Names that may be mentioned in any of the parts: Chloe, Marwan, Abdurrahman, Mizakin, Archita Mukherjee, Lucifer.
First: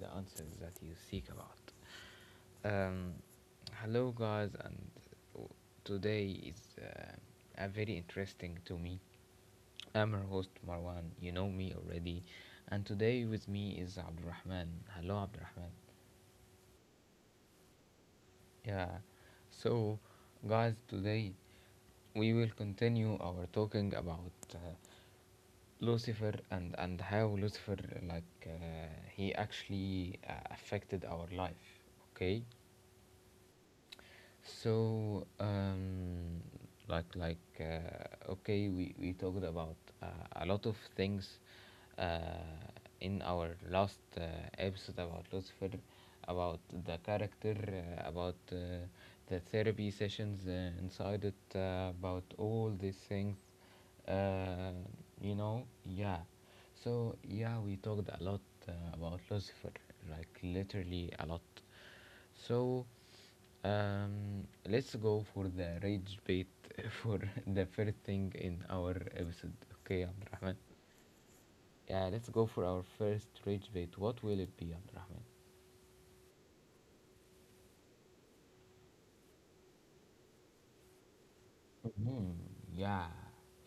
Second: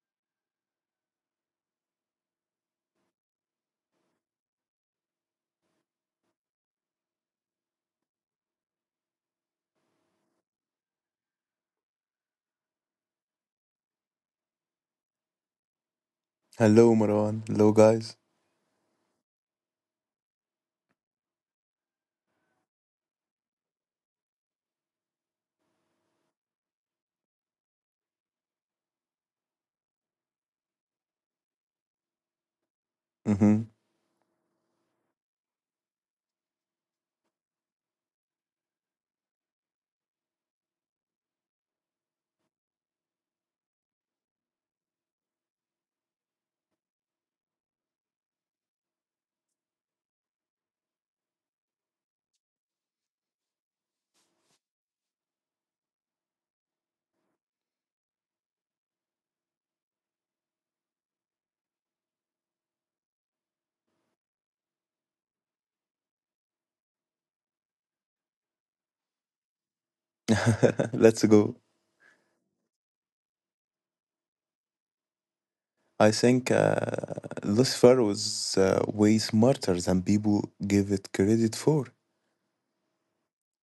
the answers that you seek about. Um, Hello, guys, and w- today is a very interesting to me. I'm your host Marwan, you know me already, and today with me is Abdurrahman. Hello, Abdurrahman. Hello, Marwan. Hello, guys. Yeah, so guys, today we will continue our talking about Lucifer, and how Lucifer like he actually affected our life. Okay, Hmm. so, we talked about uh, a lot of things uh, in our last episode about Lucifer, about the character, about the therapy sessions inside it, about all these things. Uh, you know, yeah. So, yeah, we talked a lot about Lucifer, like, literally a lot, so let's go for the rage bait for the first thing in our episode. Okay, Abdurrahman. Let's go. Yeah, let's go for our first rage bait. What will it be, Abdurrahman? I think Lucifer was way smarter than people give it credit for, Mm-hmm. Yeah,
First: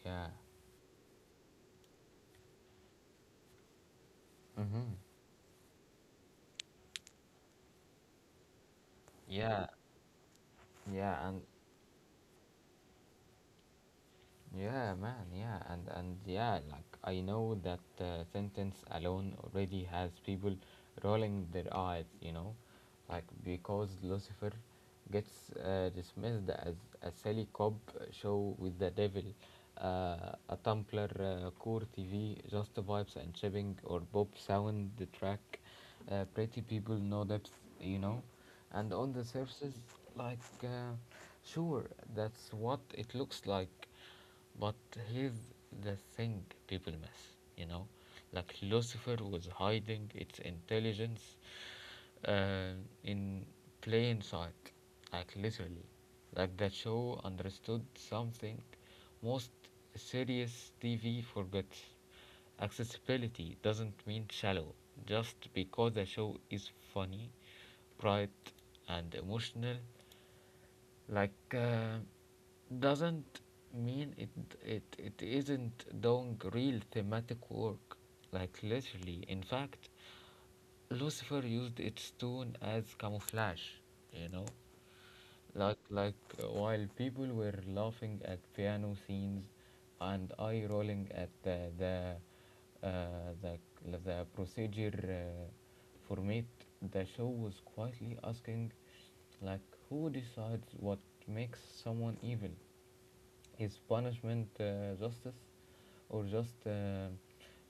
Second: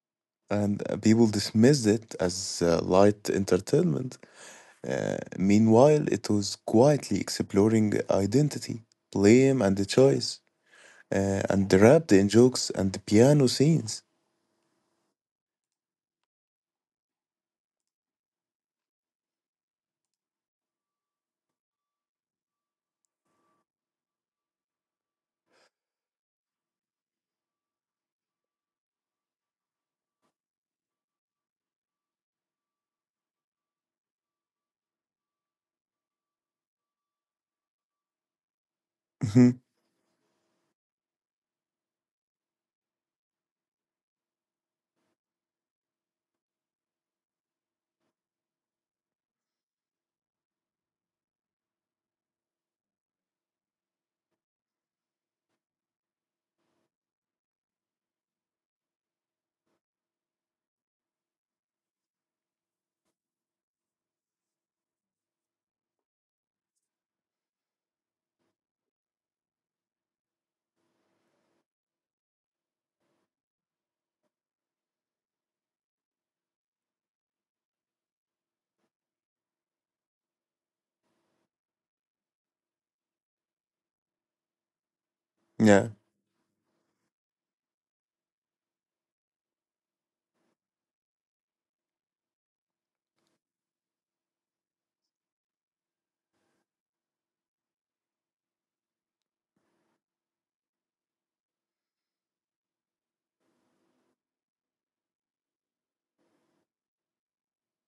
yeah. and people dismissed it as light entertainment. Mm-hmm. Meanwhile, it was quietly exploring identity, blame, Yeah, and the choice, yeah. And and wrapped in jokes and piano scenes. yeah, man, yeah, and yeah, like I know that sentence alone already has people rolling their eyes, you know, like because Lucifer gets dismissed as a silly cop show with the devil, a Tumblr core TV, just vibes and shipping or Bob sound the track, pretty people no depth, you know, and on the surface, like uh, sure, that's what it looks like, but here's the thing people miss, you know, like Lucifer was hiding its intelligence uh, in plain sight, like literally. Like that show understood something most serious TV forgets. Accessibility doesn't mean shallow. Just because a show is funny, bright, and emotional, like uh, doesn't mean it isn't doing real thematic work, like literally. In fact, Lucifer used its tune as camouflage, you know, Mhm. Yeah. While people were laughing at piano scenes and eye rolling at uh, the, the procedure format, the show was quietly asking, like, who decides what makes someone evil? Is punishment justice, or just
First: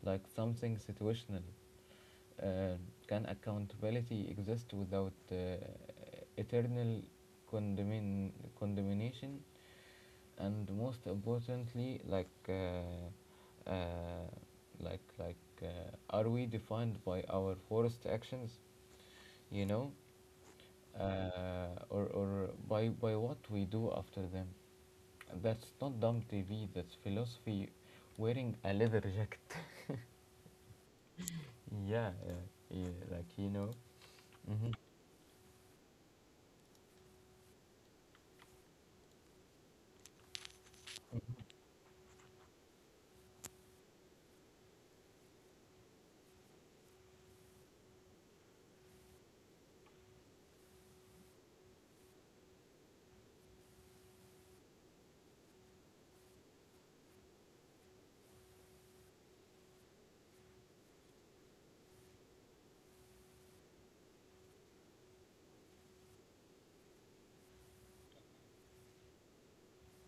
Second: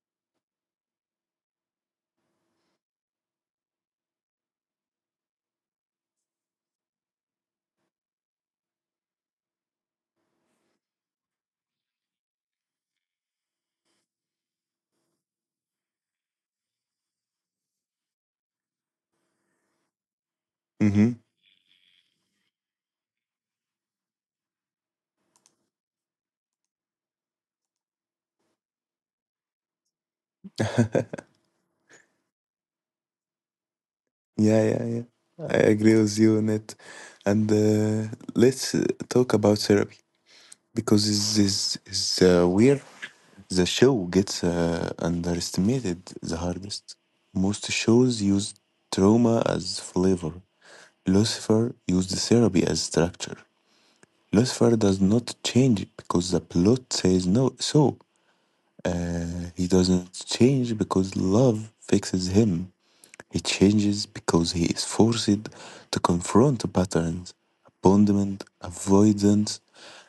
like something situational? Uh, can accountability exist without eternal condemn- condemnation? And most importantly, like, like, are we defined by our forest actions? You know, Mm-hmm. Or by what we do after them? That's not dumb TV. That's philosophy. Wearing a leather jacket. Yeah, yeah, yeah, like you know. Yeah, Hmm. yeah, yeah. I agree with you on it. And let's talk about therapy because this is where the show gets underestimated the hardest. Most shows use trauma as flavor. Lucifer used therapy as structure. Lucifer does not change because the plot says no so. Uh, He doesn't change because love fixes him. He changes because he is forced to confront patterns, abandonment, avoidance,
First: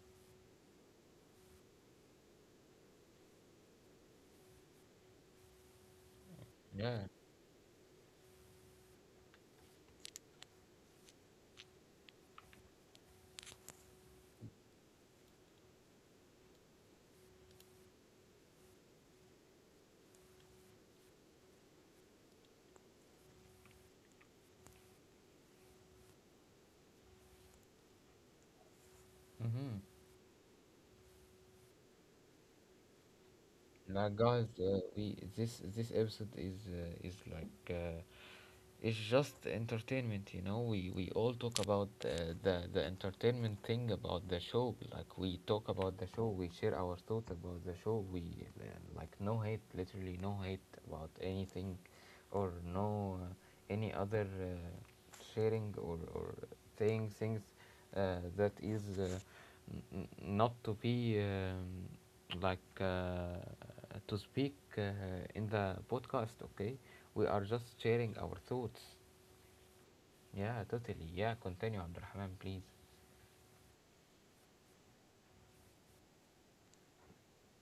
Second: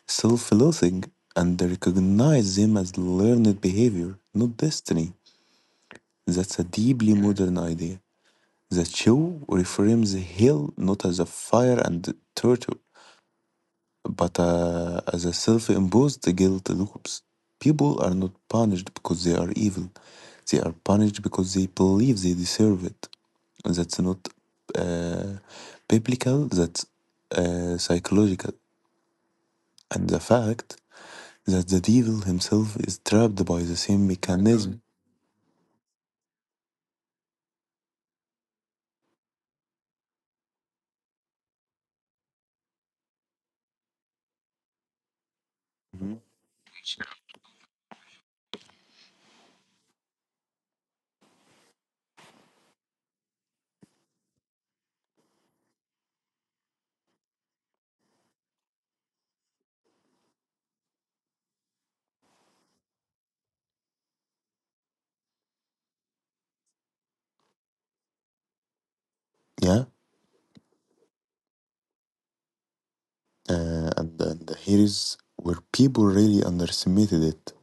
self loathing, and recognize them as learned behavior, not destiny. That's a Yeah. deeply modern idea. The show reframes hell not as a fire and torture, but as a self imposed guilt loops, people are not punished because they are evil. They are punished because they believe they deserve it. That's not uh, biblical, that's psychological. Mm-hmm. And the fact that the devil himself is trapped by the same Now, guys, mechanism. we, this episode is it's just entertainment, you know, we all talk about the entertainment thing about the show, like we talk about the Exactly. Mhm. show, we share our thoughts about the show, we uh, like, no hate, literally no hate about anything, or no any other sharing, or saying things that is n- not to be like uh, to speak in the podcast, okay? We are just sharing our thoughts. Yeah, Yeah, totally. Yeah, continue, Abdurrahman, please. and here is where people really underestimated it.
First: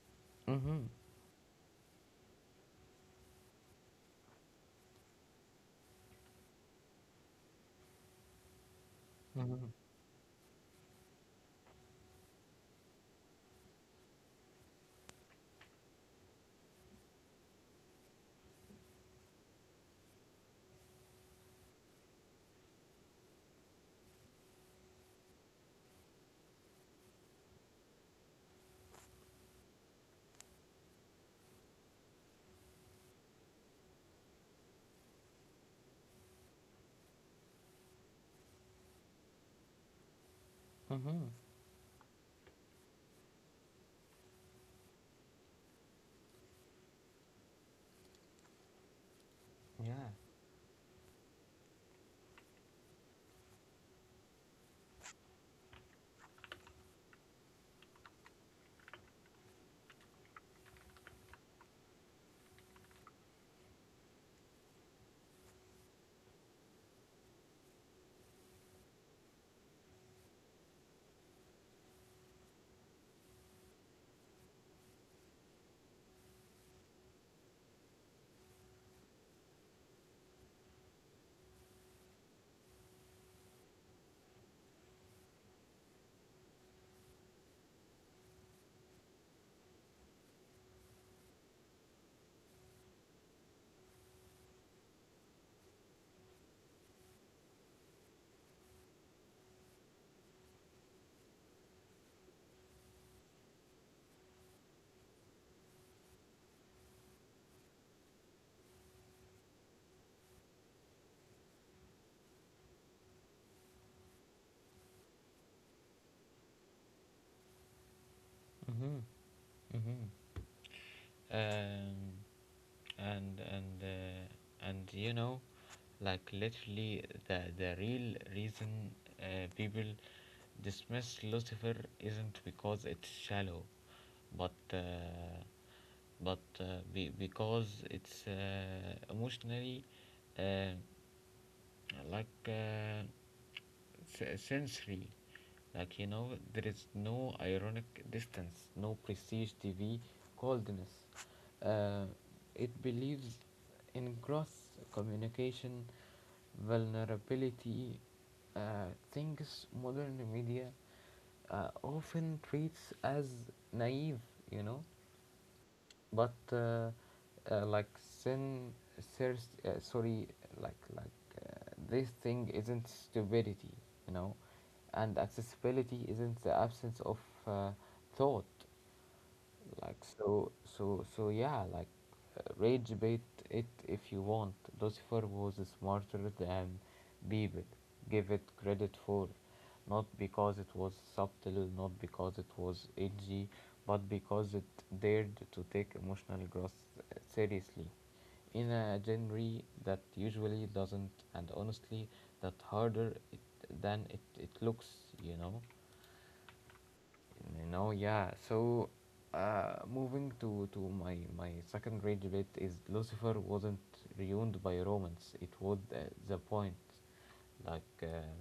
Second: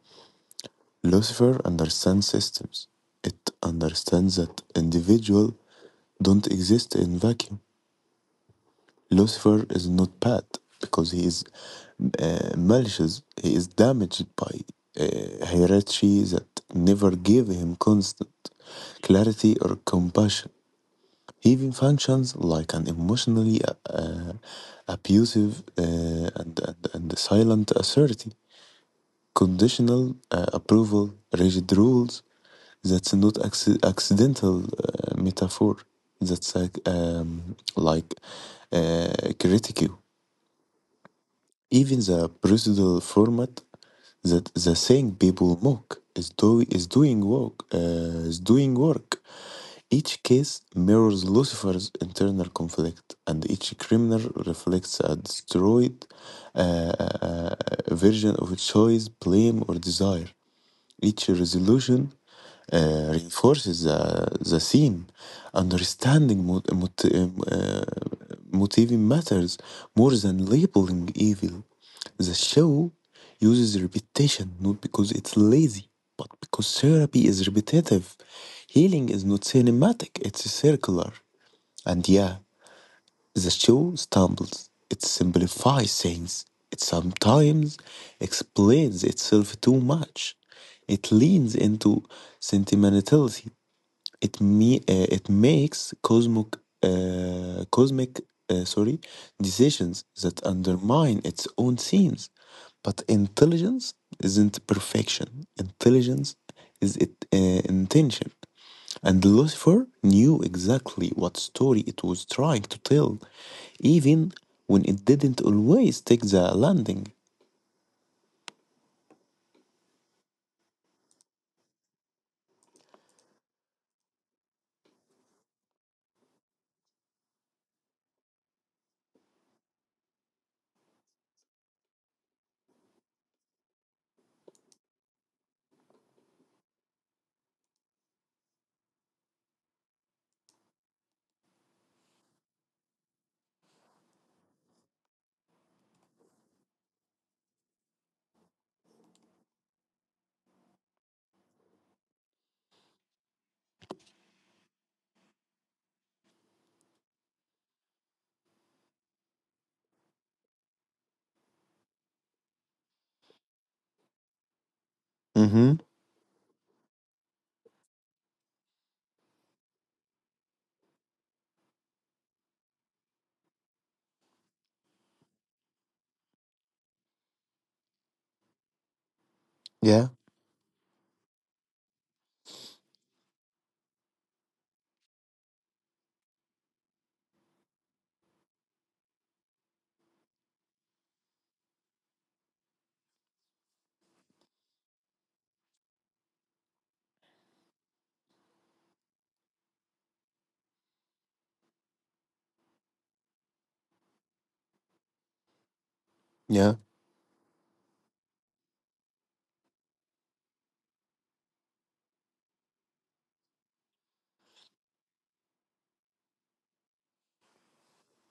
Mm-hmm. Lucifer understands systems, it understands that individual don't exist in vacuum. Lucifer Mm-hmm. is not bad because he is malicious. He is damaged by hierarchy that never gave him constant clarity or compassion. He even functions like an emotionally uh, abusive and silent authority conditional approval, rigid rules. That's not accidental metaphor. That's like uh, critical. Mm-hmm. Even the procedural format that the thing people mock is doing work. Yeah. Each case mirrors Lucifer's internal conflict, and each criminal reflects a destroyed uh, uh, uh, version of choice, blame, or desire. Each resolution reinforces the theme. Understanding motivating matters more than labeling evil. The show uses repetition not because it's lazy, but because therapy is repetitive. Healing is not cinematic, it's circular. And yeah, the show stumbles. It simplifies things. It sometimes explains itself too much. It leans into sentimentality it me uh, it makes cosmic cosmic sorry decisions that undermine its own themes. But intelligence isn't perfection. Intelligence is it intention. And Lucifer knew exactly what story it was trying to tell, even when it didn't always take the landing. Mm-hmm. Mm-hmm. Um, and and you know, like literally the real reason people dismiss Lucifer isn't because it's shallow, but uh, but uh, because it's emotionally. Uh, like uh, Sensory, like you know, there is no ironic distance, no prestige TV coldness, uh, it believes in gross communication, vulnerability, things modern media often treats as naive, you know, Mm-hmm. but like sin thirst, sorry like uh, this thing isn't stupidity, you know, and accessibility isn't the absence of uh, thought. like Yeah, so so so yeah, like rage bait, it, if you want, Lucifer was smarter than Bebel. Give it credit for not because it was subtle, not because it was edgy, but because it dared to take emotional growth seriously in a genre that usually doesn't, and honestly, that harder it, looks, you know. yeah, You know, yeah. So, moving to my my second rage bit is, Lucifer wasn't ruined by romance. It was the point. Like, uh,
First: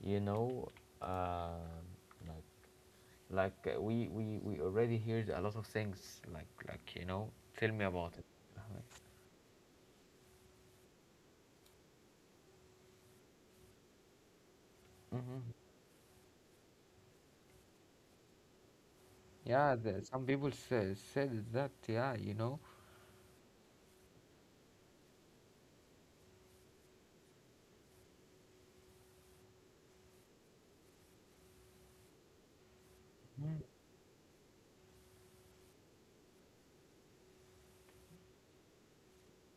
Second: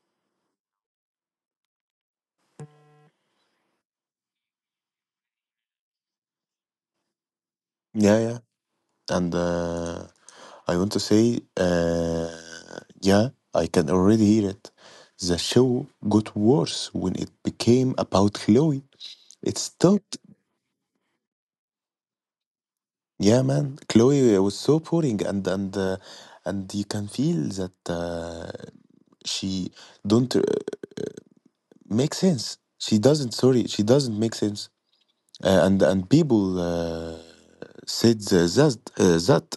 you know, uh, like we we already heard a lot of things. Like you know, tell me about yeah, it. yeah. And I want to say, yeah, I can already hear it. The Mm-hmm. show got worse when it became about Chloe. It Yeah, the, stopped. some people say, said that. Yeah, you know. Yeah, man, Chloe was so boring, and you can feel that she don't make sense. She doesn't. Mm-hmm. Sorry, she doesn't make sense. And people said the- that uh, that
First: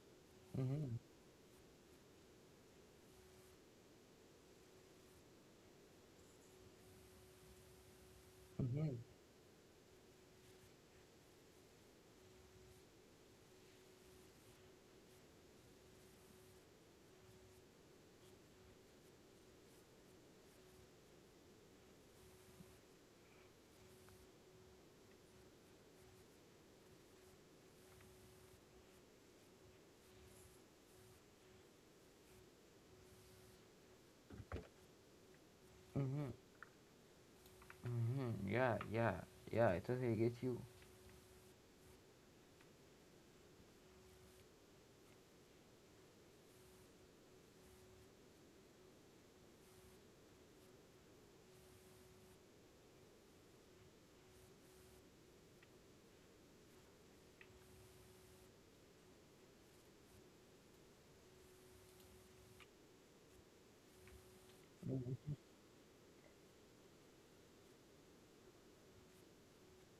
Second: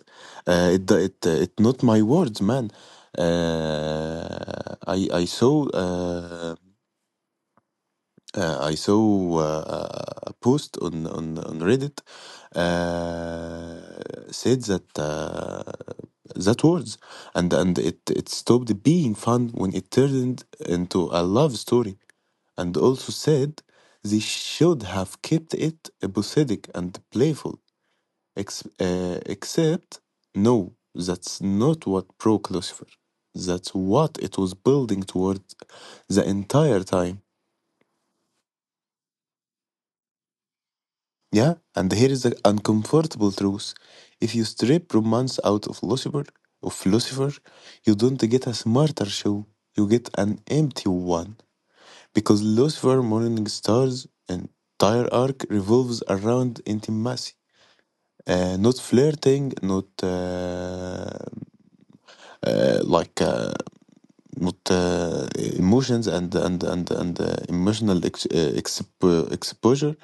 uh, it Mm-hmm. it uh, it not my words, man. I saw. I saw a post on on Reddit said that words and it stopped being fun when it turned into a love story, and also said they should have kept it episodic and playful. Except no, that's not what broke Lucifer. That's what it was building toward the Mm-hmm. entire time. Mm-hmm. Yeah, yeah, yeah. I totally get you. Yeah, and here is the uncomfortable truth. If you strip romance out of philosopher, of philosopher, you don't get a smarter show. You get an empty one. Because Lucifer, Morning Star's entire arc revolves around intimacy. Not flirting, uh, like uh, not emotions and emotional exposure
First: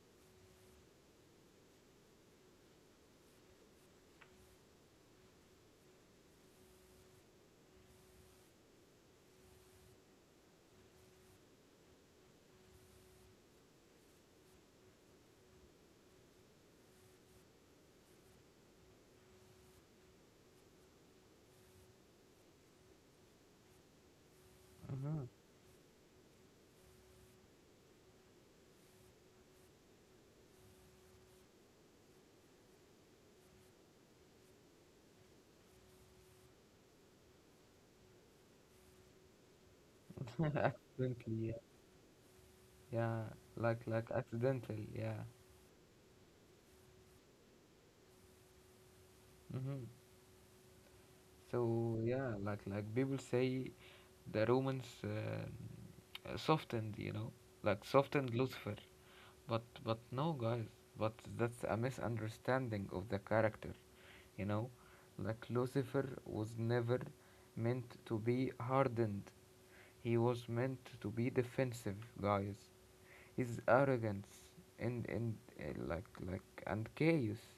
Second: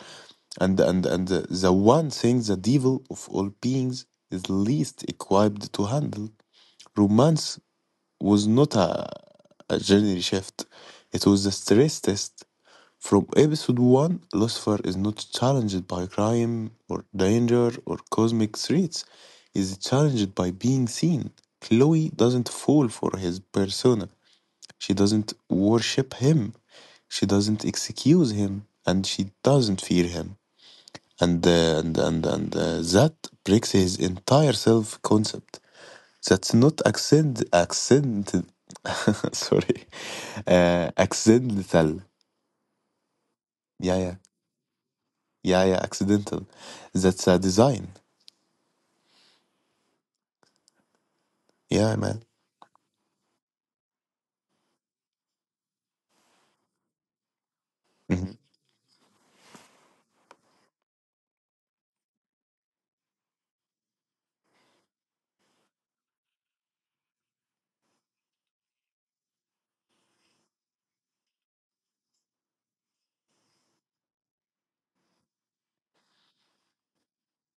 and the one thing the devil of all beings is least equipped to handle romance was not a genre shift. It was a stress test from episode 1. Lucifer is not challenged by crime or danger or cosmic threats. He is challenged by being seen. Chloe doesn't fall for his persona. She doesn't worship him. She doesn't excuse him, and she doesn't fear him. And that breaks his entire self concept. That's not accent. Sorry, Accidentally, accidental. yeah, Yeah, like yeah, accidental, yeah. yeah, yeah. Accidental. That's a design. Hmm. Yeah, So man. yeah, like people say the Romans softened, you know, like, Hmm. softened Lucifer. But no, guys. But that's a misunderstanding of the character. You know, like Lucifer was never meant to be hardened. He was meant to be defensive, guys. His arrogance and like and chaos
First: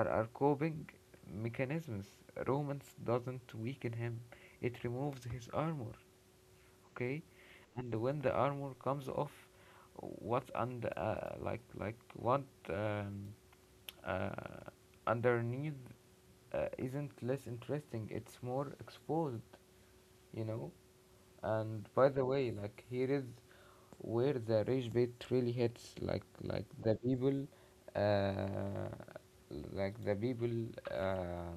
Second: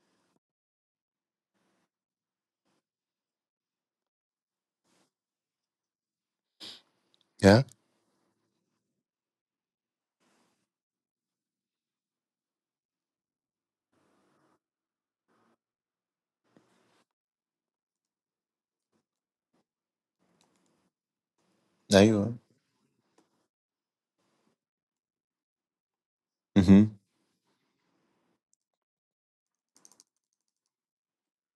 are coping mechanisms. Romance doesn't weaken him; it removes his armor, okay? Yeah. And when the armor comes off, what and like what um, uh, underneath isn't less interesting, it's more exposed, you know. And by the أيوة. way, like, here is where the rage bait really hits, Mm-hmm. Uh, like the people, uh,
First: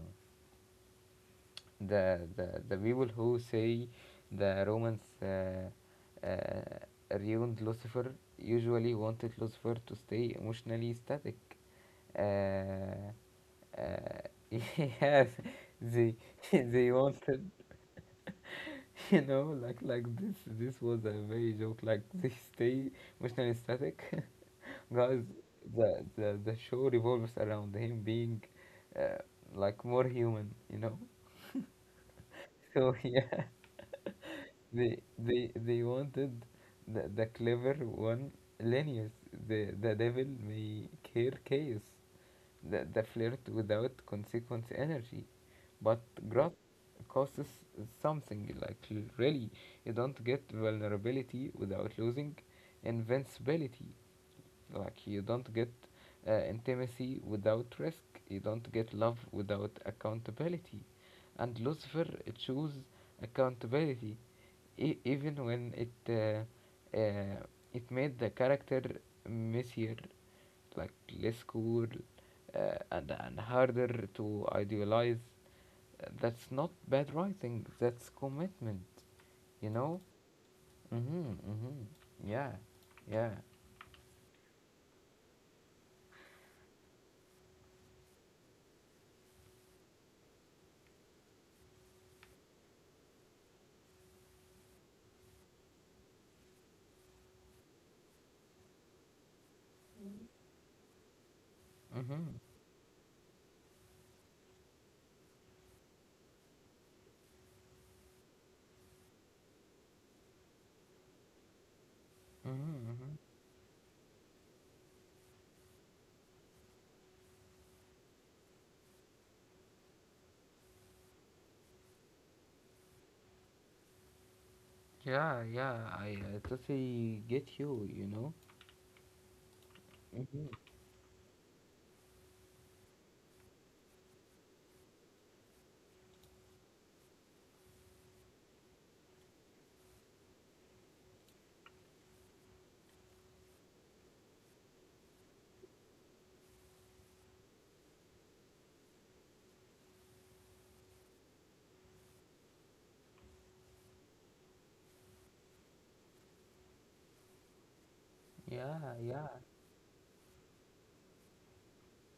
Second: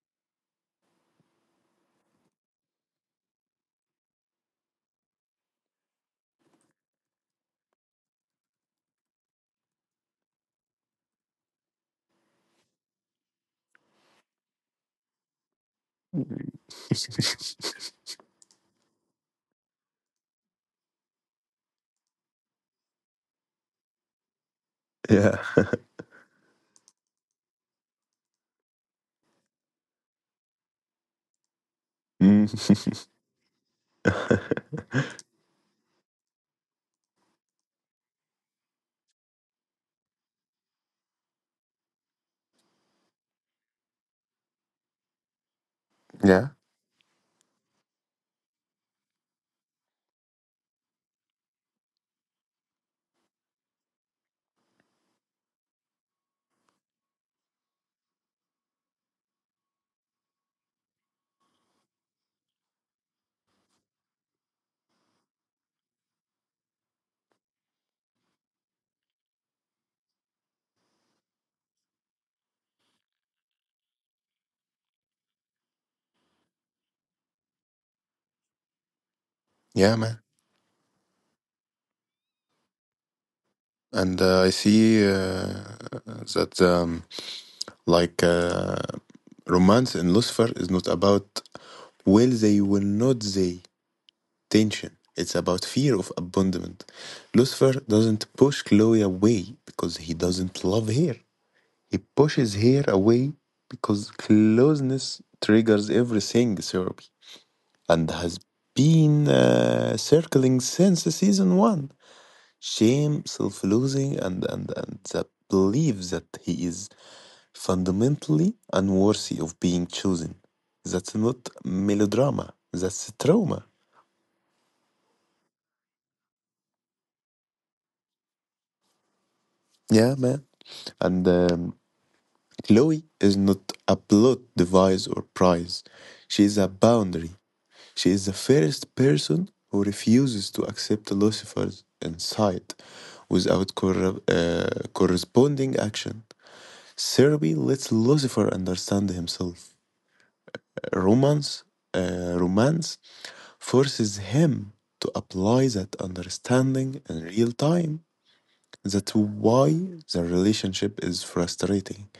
the people who say the Romans ruined Lucifer usually wanted Lucifer to stay emotionally static. Uh, uh, yes, they they wanted, you know, like this. This was a very joke. Like they stay emotionally static, guys. Yeah. The the show revolves around him being uh, like more human, you know. Mm. So yeah. They wanted the clever one Linus, the devil may care chaos, the flirt without consequence energy. But Yeah. growth causes something like really, you don't get vulnerability without losing invincibility. Like, you don't get intimacy without risk. You don't get love without accountability. And Lucifer chose accountability. Even when it it made the character messier, like less cool, and harder to idealize. That's not bad writing. That's commitment. You Yeah, know. man. Mhm. Mhm. Yeah. Yeah. And I see that like. Uh, Romance in Lucifer is not about will they, will not they tension. It's about fear of abandonment. Lucifer doesn't push Chloe away because he doesn't love her. He Mhm. pushes her away because closeness triggers everything therapy and has been circling since season one. Mhm. Mhm. Shame, self loathing, and the belief that he is fundamentally unworthy of being chosen. That's not melodrama, that's trauma. Yeah. Yeah. I totally get you. You know. Yeah, man. Mhm. And Chloe is not a plot device or prize. She is a boundary. She is the first person who refuses to accept Lucifer's insight without corresponding action. Therapy lets Lucifer understand himself. romance, romance forces him to apply that understanding in real time. Yeah. That's Yeah. why the relationship is frustrating.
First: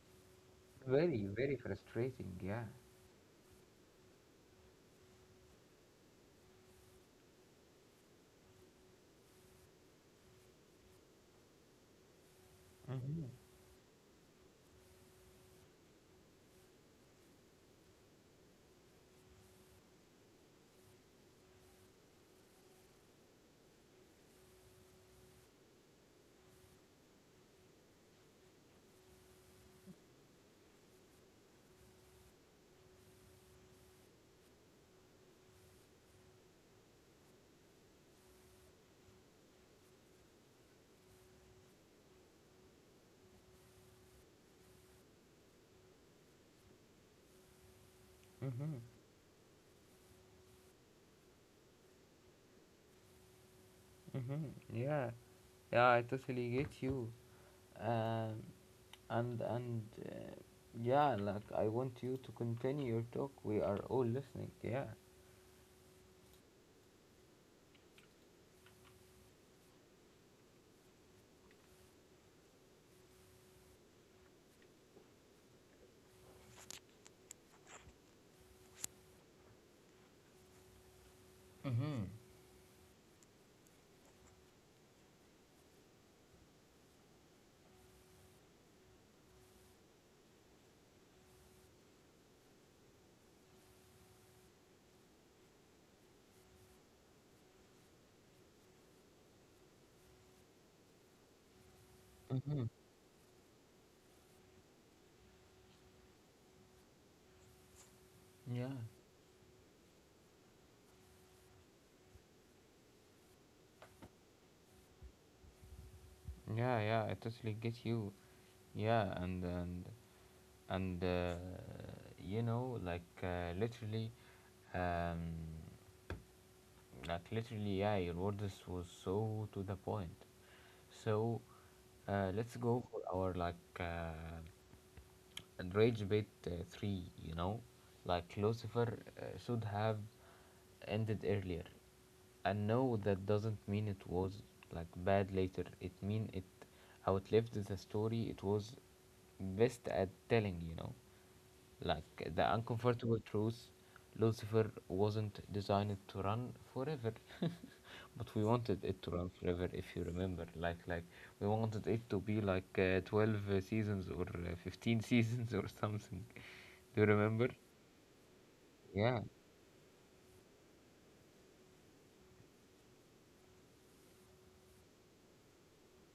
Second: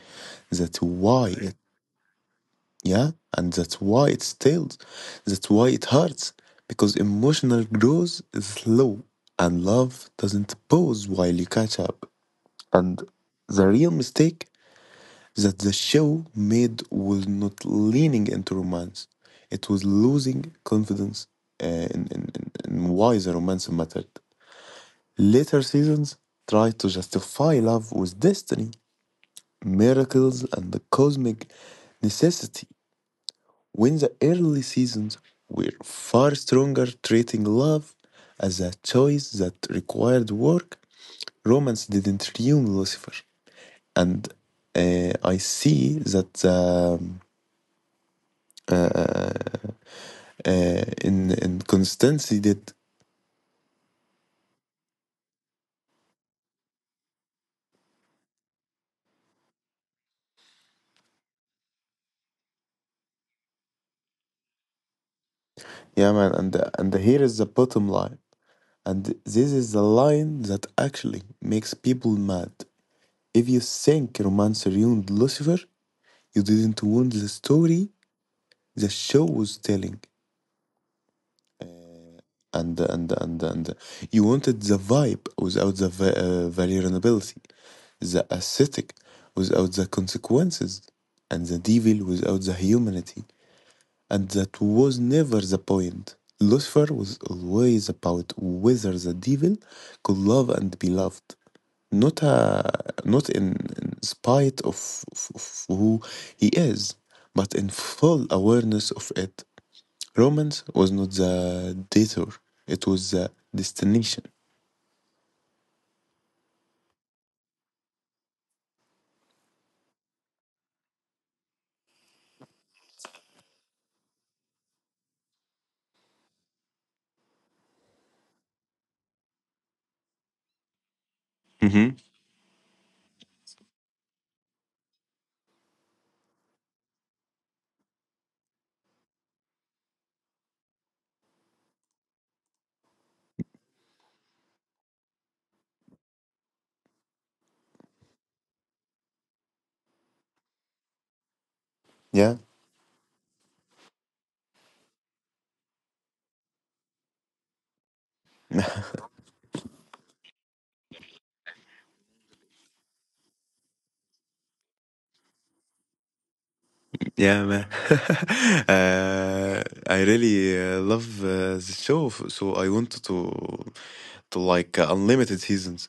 That's Very. why it, Very frustrating. Yeah. yeah, and that's why it stales. That's why it hurts because emotional growth is slow and love doesn't pause while you catch up. And Mhm. the real mistake that the show made was not leaning into romance. It was losing confidence uh, in why the romance mattered. Later seasons tried to justify love with destiny, miracles, and the cosmic necessity, when the early seasons were far stronger treating love as a choice that required work, romance didn't ruin Lucifer. And I see that Mhm. uh, in consistency, did. Mhm. Yeah. Yeah, I totally get you. Um, and yeah, like I want you to continue your talk. We are all listening. Yeah. Yeah, man, and here is the bottom line, and this is the line that actually makes people mad. If you think romance ruined Lucifer, you didn't want the story the show was telling, Mm-hmm. and you wanted the vibe without the vulnerability, the aesthetic without the consequences, and the devil without the humanity. And that was never the point. Lucifer was always about whether the devil could love and be loved, not Mm-hmm. uh, not in spite of who he is, but in full Yeah. awareness of it. Romance was not the detour; it was the destination. Yeah. Yeah. I totally get you. Yeah. And you know, um, like literally, yeah, your words was so to the point. So, Hmm. Let's go for our rage bait three. You know, like Lucifer should have ended earlier. And no, that doesn't mean it was like bad later. It mean it outlived the story it was best at telling. You know. Like the Yeah. uncomfortable truth, Lucifer wasn't designed to run forever, but we wanted it to run forever. If you remember, like we wanted it to be like 12 seasons or 15 seasons or something. Do you remember? Yeah, man. Yeah, uh, I really love the show, so I wanted to like unlimited seasons.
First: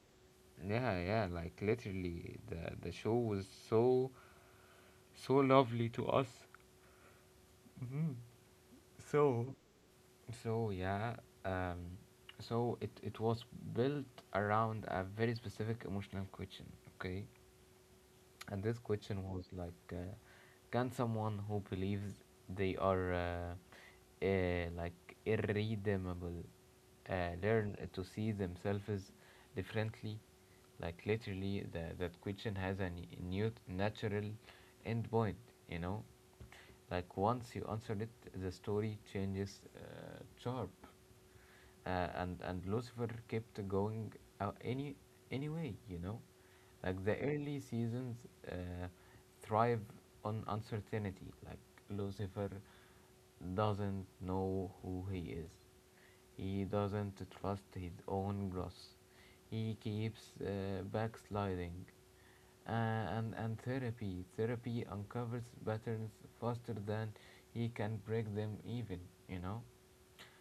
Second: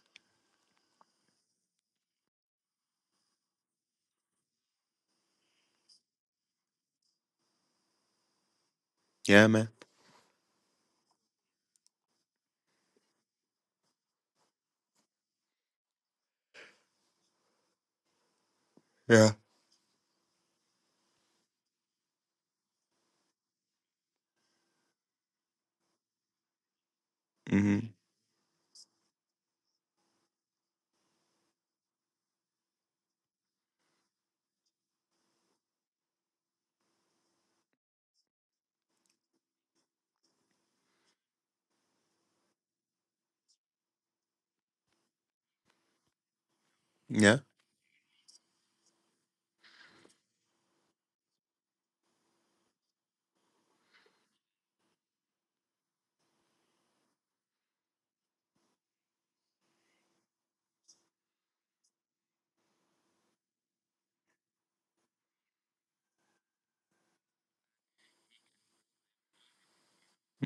yeah, yeah. Like literally, the show was so so lovely to us. Hmm. Yeah, So man. so yeah, um, so it was built around a very specific emotional question. Okay, and this question Yeah. was can someone who believes they are irredeemable learn Mhm. to see themselves differently? Like literally, the, that question has a new natural endpoint. You know, like once you answer it, the story changes sharp, and Lucifer kept going uh, any anyway, you know, like the Yeah. early seasons uh, thrive on uncertainty. Like Lucifer doesn't know who he is. He doesn't trust his own growth. He keeps backsliding. And therapy. Therapy uncovers patterns faster than he can break them even, you know?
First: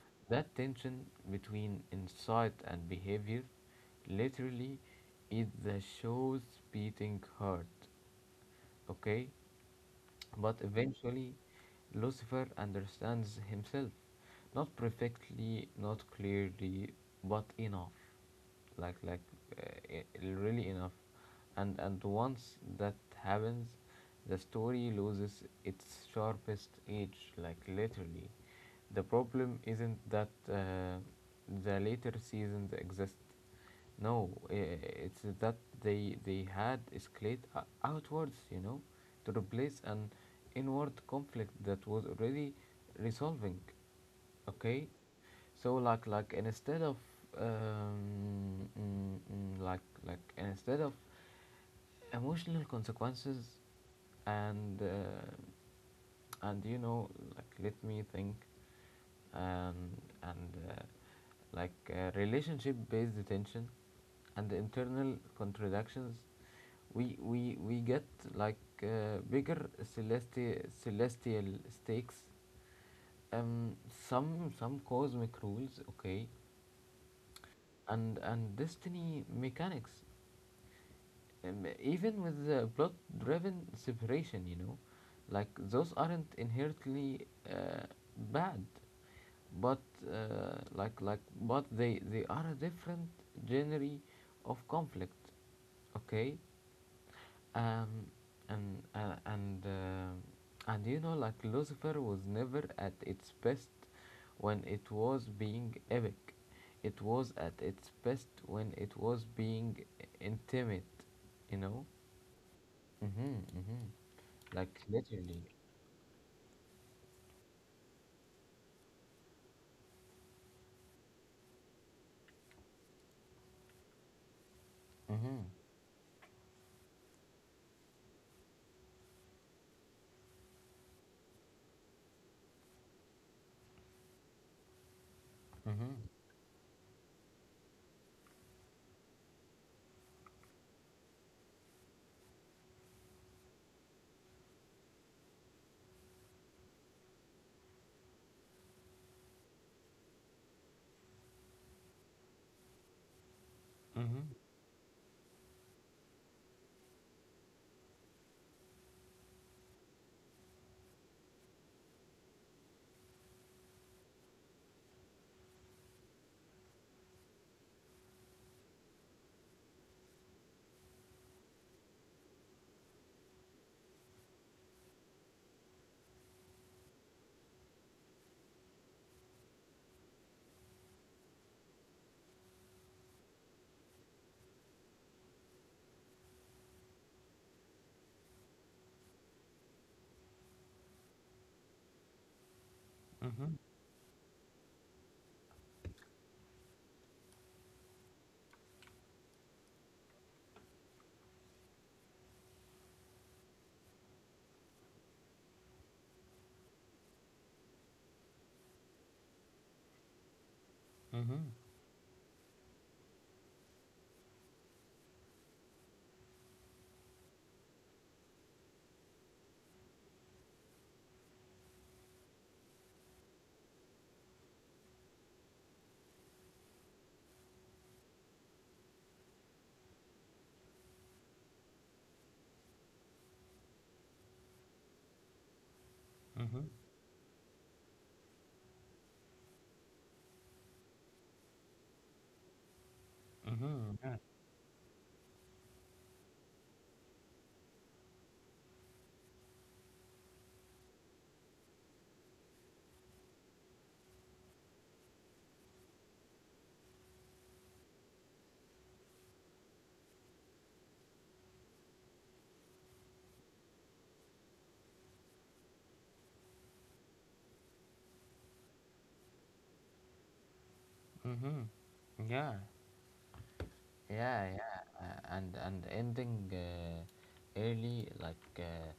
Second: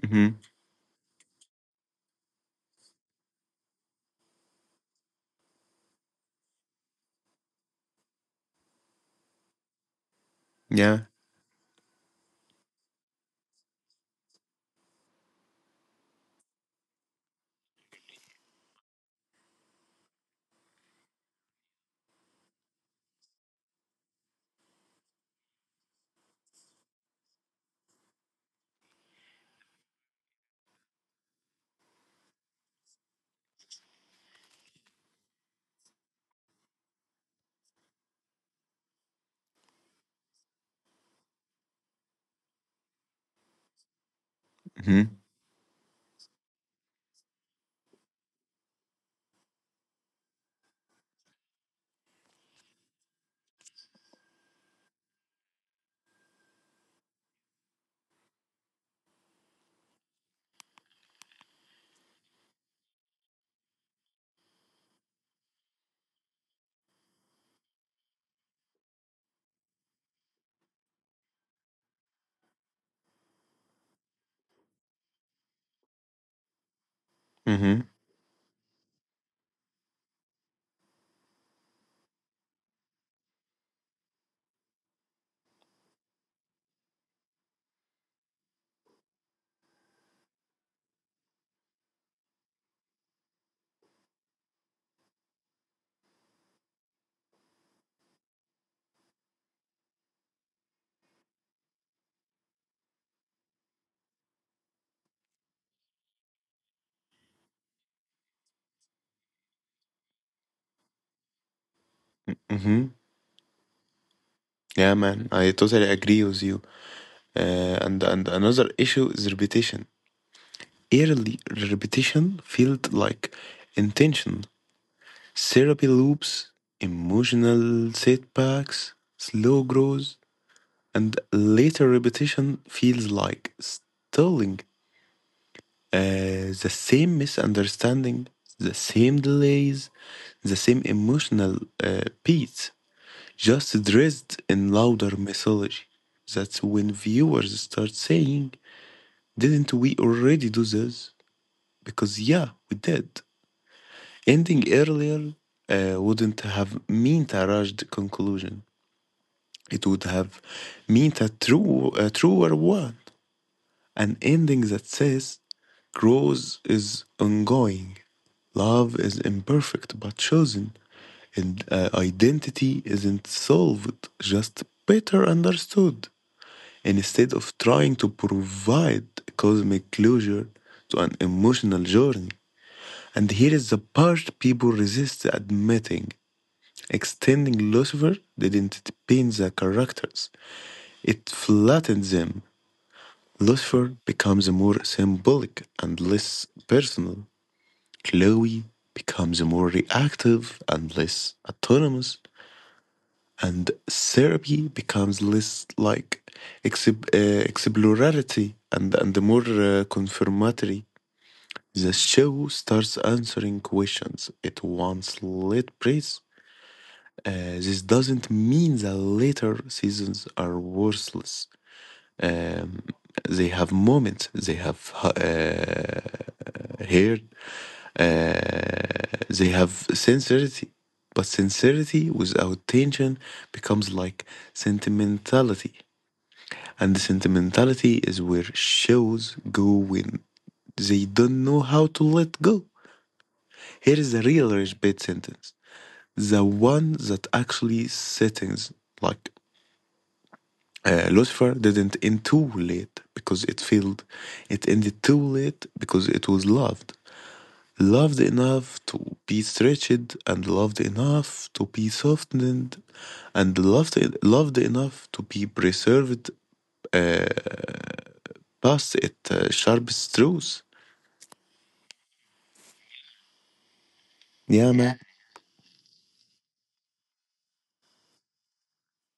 Mhm. That tension between insight and behavior literally is the show's beating heart, okay? But Yeah. eventually, Lucifer understands himself. Not perfectly, not clearly, but enough. Like, like, uh, i- Really enough. And once that happens, the story loses its sharpest edge, like literally. The problem isn't that the later seasons exist. No, it's that they had escalate outwards, you know, to replace an inward conflict that was already resolving. Okay, Mhm. so instead of instead of emotional consequences and uh, and you know like let me think um, and like relationship based attention and the internal contradictions we get like bigger celestial celestial stakes, um some cosmic rules, okay, Mhm. And destiny mechanics, even with the plot driven separation, you know, like those aren't inherently bad, but like but they are a different genre of conflict, okay? Um, and you know, like Lucifer was never at its best when it was being epic. It was at its best when it was being intimate, you know. Mhm. Mm-hmm, mm-hmm. Like Yeah, man. literally. I totally agree with you. And another issue is repetition. Early repetition felt like intention. Mm-hmm, Therapy loops, emotional setbacks, slow growth, and later repetition feels like stalling. mm-hmm. The same misunderstanding, the same delays, the same emotional beats, just dressed in louder mythology. That's when viewers start saying, didn't we already do this? Because, yeah, we did. Mm-hmm. Ending earlier wouldn't have meant a rushed conclusion. It would have meant a truer one. An ending that says, growth is ongoing, love is imperfect but chosen, and identity isn't solved, just better understood. Instead of trying to provide cosmic closure to an emotional journey. And here is the part people resist admitting. Extending Lucifer didn't paint the characters, it flattened them. Mm-hmm. Lucifer becomes more symbolic and less personal. Chloe becomes more reactive and less autonomous. And therapy becomes less like exploratory and more confirmatory. Mm-hmm. The show starts answering questions it once let praise. This doesn't mean that later seasons are worthless. Um, they have moments, Here, uh, they have sincerity, but sincerity without tension becomes like sentimentality, Mm-hmm. and the sentimentality is where shows go when they don't know how to let go. Here Mm-hmm. is a Yeah. real rich bit sentence, the one that actually settings like. Lucifer didn't end too late because it failed. It ended too late because it was loved. Loved enough to be stretched and loved enough to be softened and loved enough to be preserved past its sharpest truth. Mm-hmm. Yeah. Yeah, yeah, Yeah, yeah, man. And ending early, like uh,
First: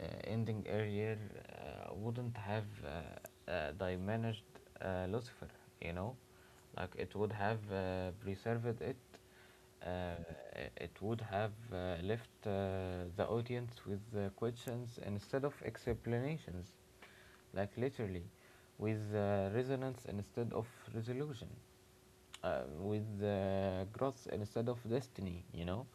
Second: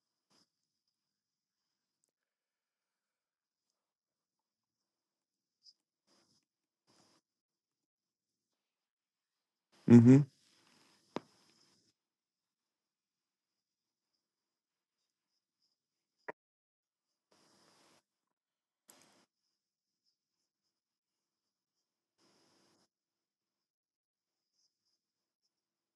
uh, ending earlier, wouldn't have diminished Lucifer, you know, like it would have preserved it. Uh, Mm-hmm. it would have left the audience with questions instead of explanations, like literally, with resonance instead of resolution with growth instead of destiny, you know.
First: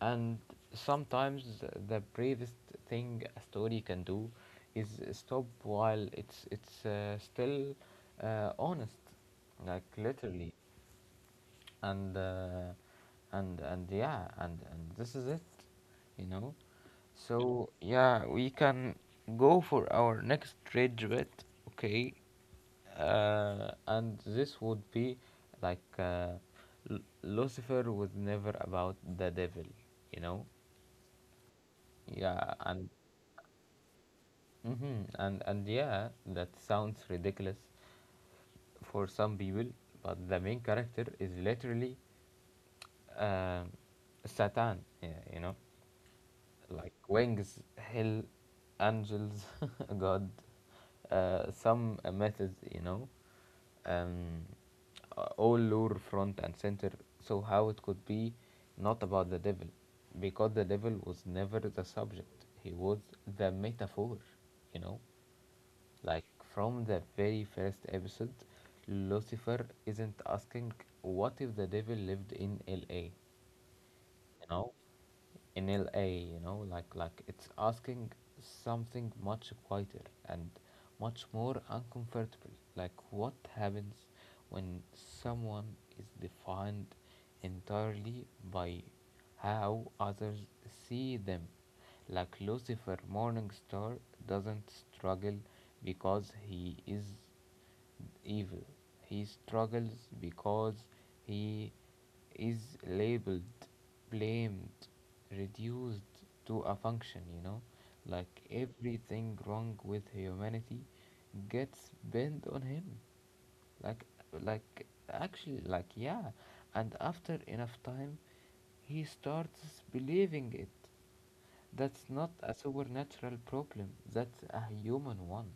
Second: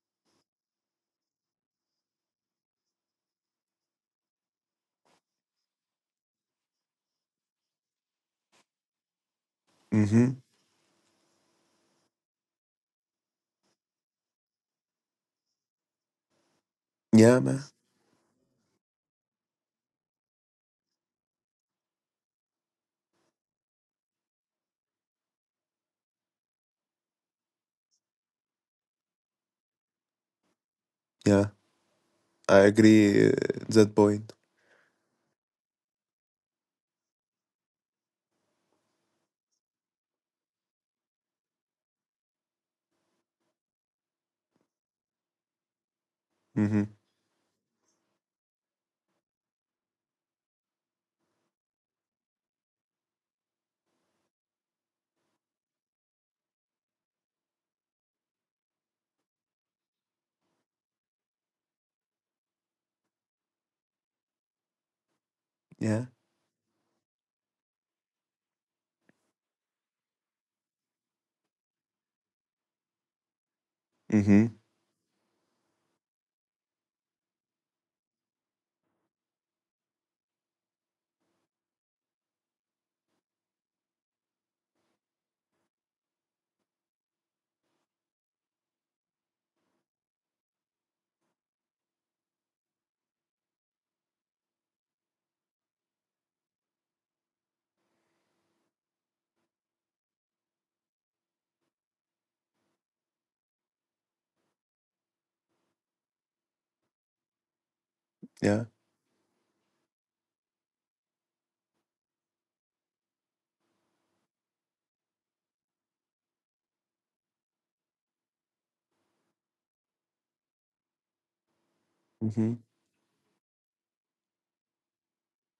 And sometimes the bravest thing a story can do is stop while it's still honest, like Mm-hmm. literally and uh, and yeah, and this is it you know Yeah, man. so yeah, we can go for our next rage bit. Okay, and this would be like Lucifer was never about the devil, you know. Yeah, Yeah, I and agree that point. Yeah, that sounds ridiculous for some people, but the main character is literally um Satan. Yeah, you know. Mm-hmm. Like wings, hell, angels, God, some methods, you know, um, all lure front and center. So how it could be not about the devil, because the devil was never the subject; he was the metaphor, you know, Yeah. like from the very first episode, Lucifer isn't asking what if the devil lived in L.A, you Mm-hmm. know, in L. A., you know, like it's asking something much quieter and much more uncomfortable. Like what happens when someone is defined entirely by how others see them? Like Lucifer Morningstar doesn't struggle because he is evil. He struggles because he is labeled, blamed, reduced to a function, you know? Like Yeah. everything wrong with humanity gets bent on him. Like, like, Actually, like, yeah. And after enough time, he starts believing it. That's not Mm-hmm. a supernatural problem, that's a human one.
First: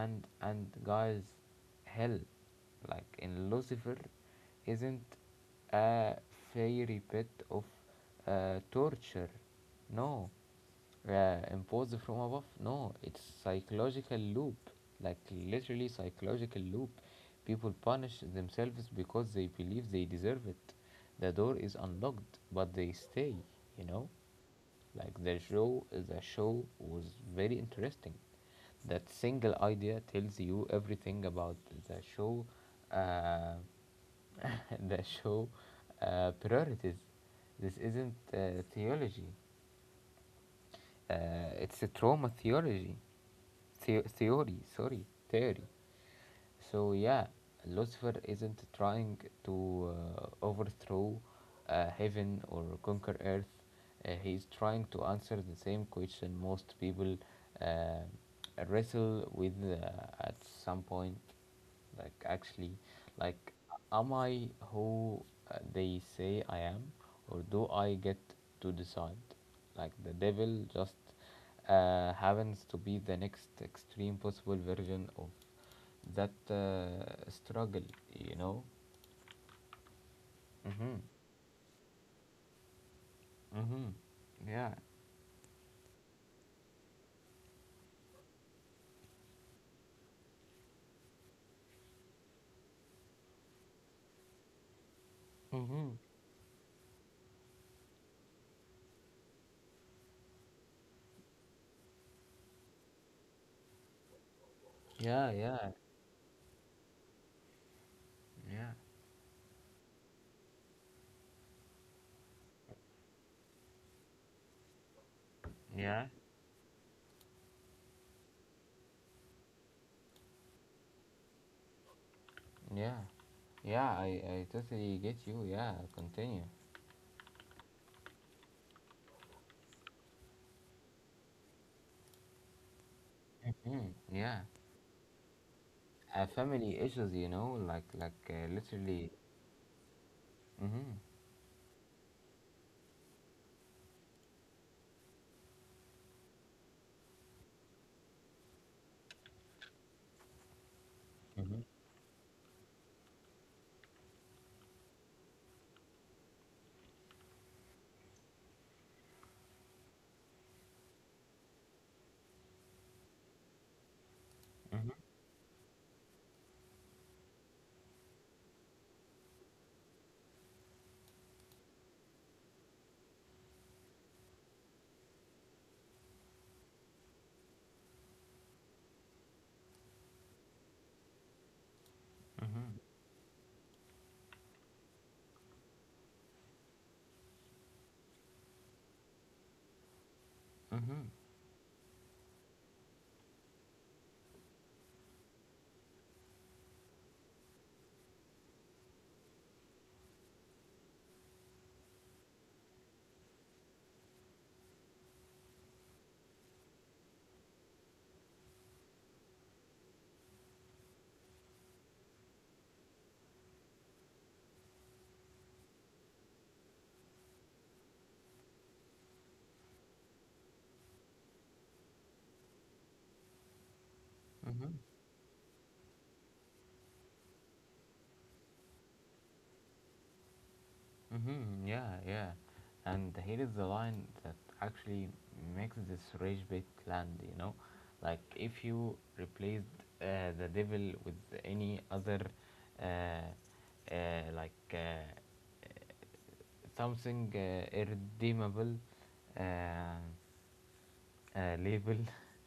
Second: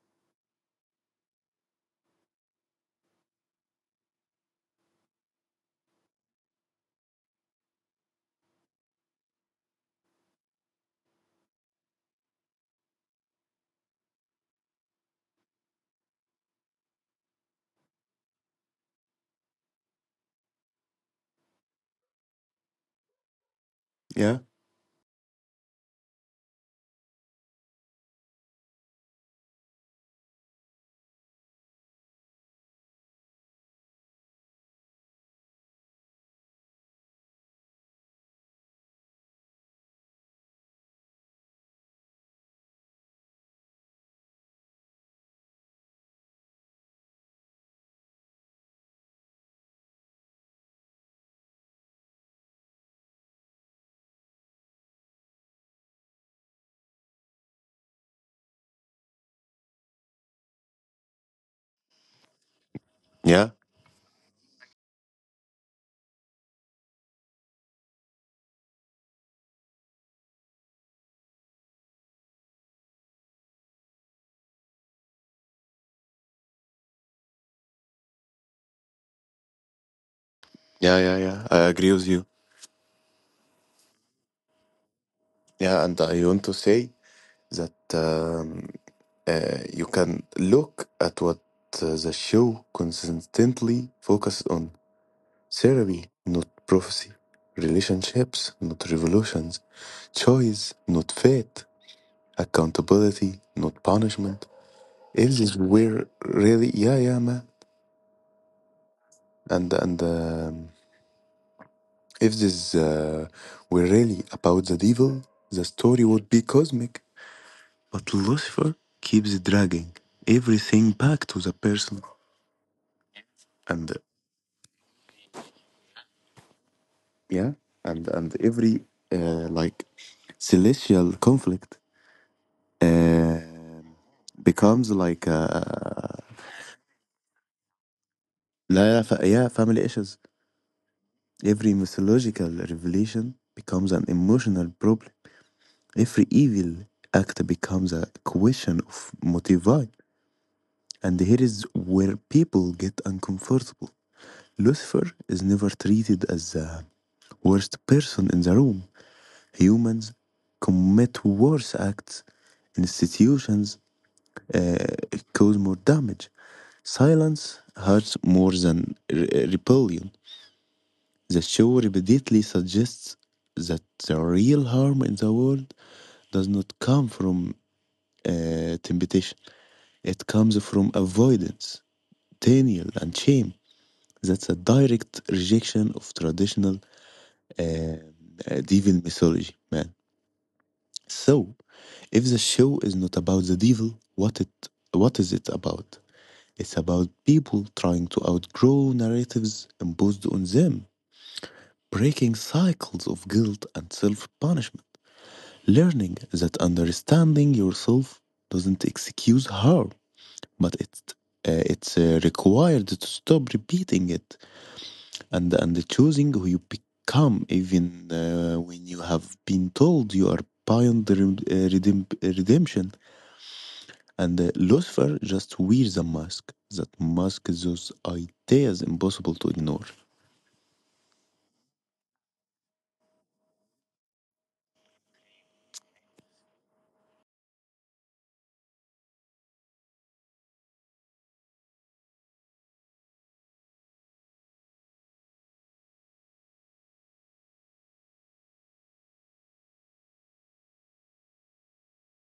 And guys, hell, like in Lucifer, isn't a fairy pit of torture, no, imposed from above, no, it's psychological loop, like literally psychological loop. People punish themselves because they believe they deserve it. The door is unlocked but they stay, you know. Yeah. Like the show was very interesting. That single idea tells you everything about the show, uh, the show priorities. This isn't theology. It's a trauma theology, theory. Sorry, theory. So yeah, Lucifer isn't trying to overthrow heaven or conquer earth. He's trying to answer the same question most people wrestle with at some point. Like actually, Yeah. like am I who they say I am, or do I get to decide? Like the devil just happens to be the next extreme possible version of that struggle, you know? Mm-hmm. Yeah. Yeah. Yeah. I agree with you. Mm-hmm. Yeah. Yeah, and I want to say that. You can look at what the show consistently focuses on Mm-hmm. therapy, not prophecy, relationships, not revolutions, choice, not fate, accountability, not punishment. Yeah, If this yeah, were really, yeah, yeah, man, yeah. And if this were really about the devil, the Yeah. story would be cosmic. But Lucifer keeps dragging everything back to the person. Yeah, yeah, and I totally get you. Yeah, continue. yeah and and every like celestial conflict uh, Mm-hmm. Yeah. becomes like Family issues, you know, like literally. Yeah, family issues. Mm-hmm. Every mythological revelation becomes an emotional problem. Every evil act becomes a question of motivi. And here Mm-hmm. is where people get uncomfortable. Lucifer is never treated as the worst person in the room. Humans commit worse acts. Institutions uh, cause more damage. Silence hurts more than rebellion. The show repeatedly suggests that the real harm in the world does not come from temptation, it comes from avoidance, Mm-hmm. denial, and shame. That's a direct rejection of traditional devil mythology, man. Mm-hmm. So, if the show is not about the devil, what is it about? It's about people trying to outgrow narratives imposed on them, breaking cycles of guilt and self punishment, learning that understanding yourself doesn't excuse harm, but it's required to stop repeating it and choosing who you become, even when you have been told you are beyond the redemption. And Mm-hmm. Lucifer just wears a mask that masks those ideas impossible to ignore. Mm-hmm, yeah, yeah. And here is the line that actually makes this rage bit land, you know? Like, if you replaced the devil with any other, uh, uh, like, uh, something irredeemable, uh, label,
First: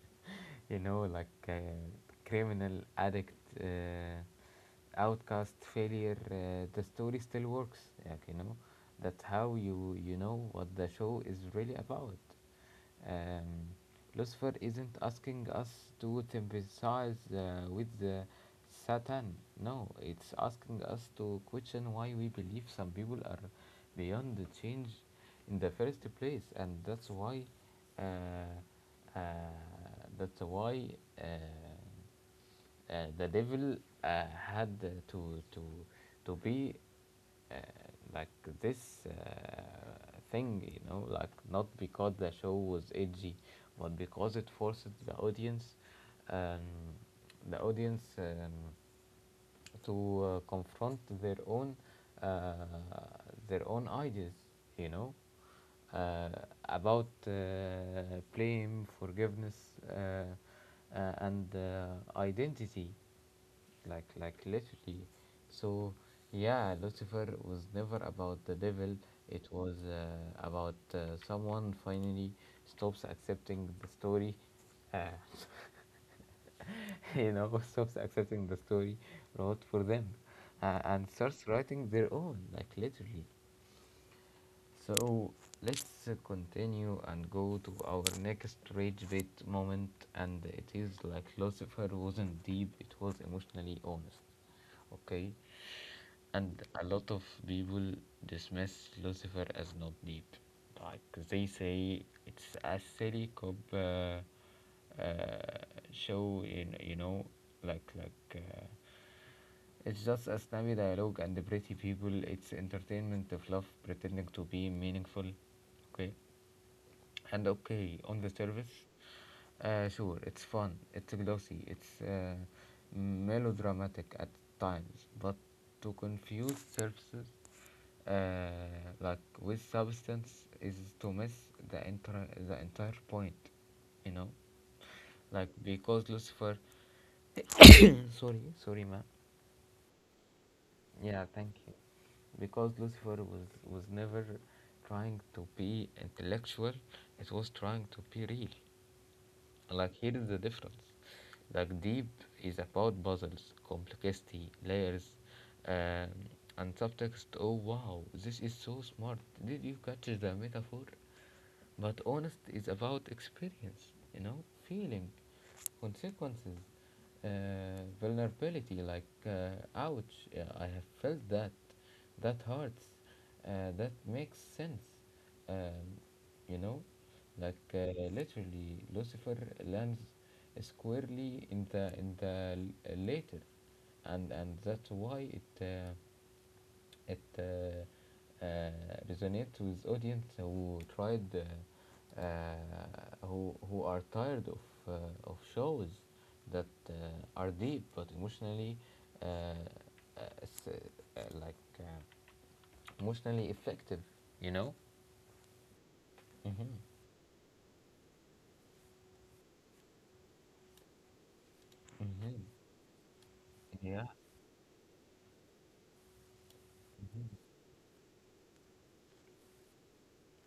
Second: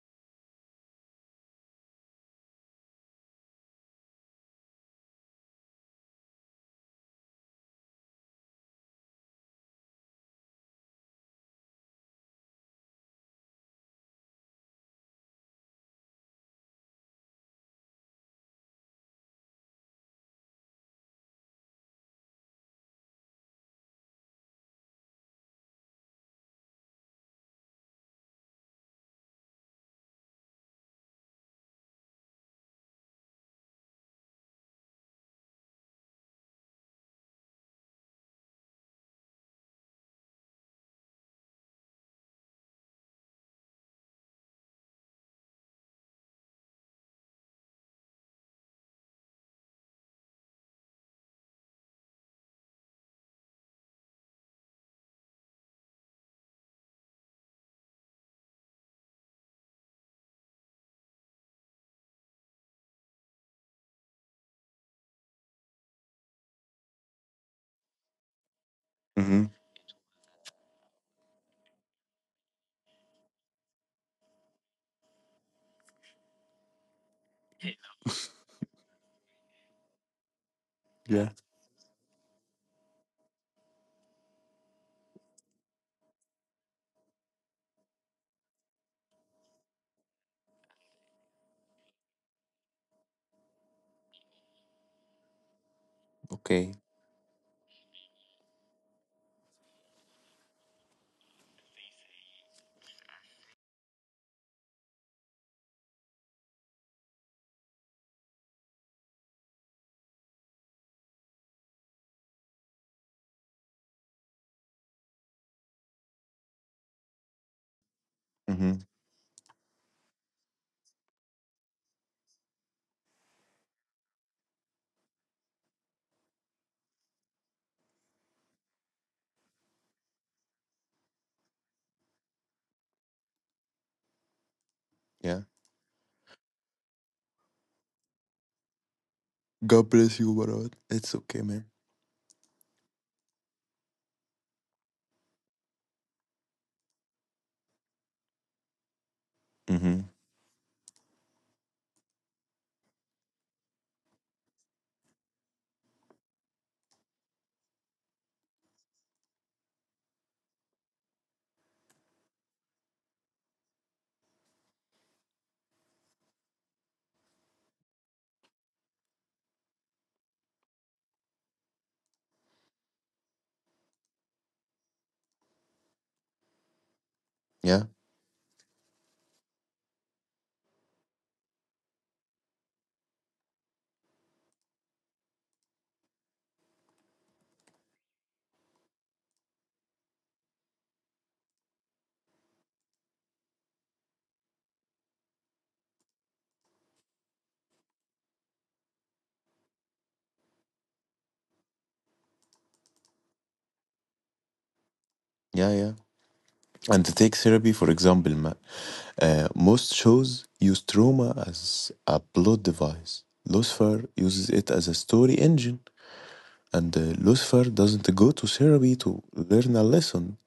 you know, like criminal, addict, uh, outcast, failure. The story still works, like, you know. That's how you you know what the show is really about. Um, Lucifer isn't asking us to sympathize with the Satan. No, it's asking us to question why we believe some people are beyond the change in the first place, and that's why uh, uh, that's why uh, the devil uh, had to be uh, like this thing, you know, like not because the show was edgy, but because it forced um, the audience to confront uh, their own ideas, you know, uh, about blame, forgiveness, uh, and identity, like literally. So yeah, Lucifer was never about the devil, Mm-hmm. it was about someone finally stops accepting the story uh, you know, stops accepting the story wrote for them and Yeah. starts writing their own, like literally. So let's continue and go to our next rage bait moment, and it is like Lucifer wasn't deep; it was emotionally honest. Okay, and Okay. a lot of people dismiss Lucifer as not deep. Like they say, it's a silly cop uh, show. In you know, like. It's just a snappy dialogue and the pretty people. It's entertainment of love pretending to be meaningful. Okay. And okay, on the service, Mm-hmm. Sure, it's fun, it's glossy, it's melodramatic at times, but to confuse services like with substance is to miss the entire point, you know, Yeah. like because Lucifer, sorry, sorry, ma. God bless you, Marwan. It's Yeah, okay, thank man. you. Because Lucifer was never trying to be intellectual, it was trying to be real. Like, Mm-hmm. here is the difference. Like, deep is about puzzles, complexity, layers, um, and subtext. Oh, wow, this is so smart. Did you catch the metaphor? But honest is about experience, you know, feeling, consequences, vulnerability, like ouch, yeah, I have felt that, that hurts, that makes sense, um, you know, like Yeah. literally Lucifer lands squarely in the later, and that's why it resonates with audience who tried who are tired uh, of shows that are deep but emotionally uh, uh, uh, like uh, emotionally effective, you know. Yeah, yeah. Mm-hmm. And to take therapy, for example, most shows use trauma as a Mm-hmm. plot device. Yeah. Lucifer uses it as a story engine, and Mm-hmm. Lucifer doesn't go to therapy to learn a lesson.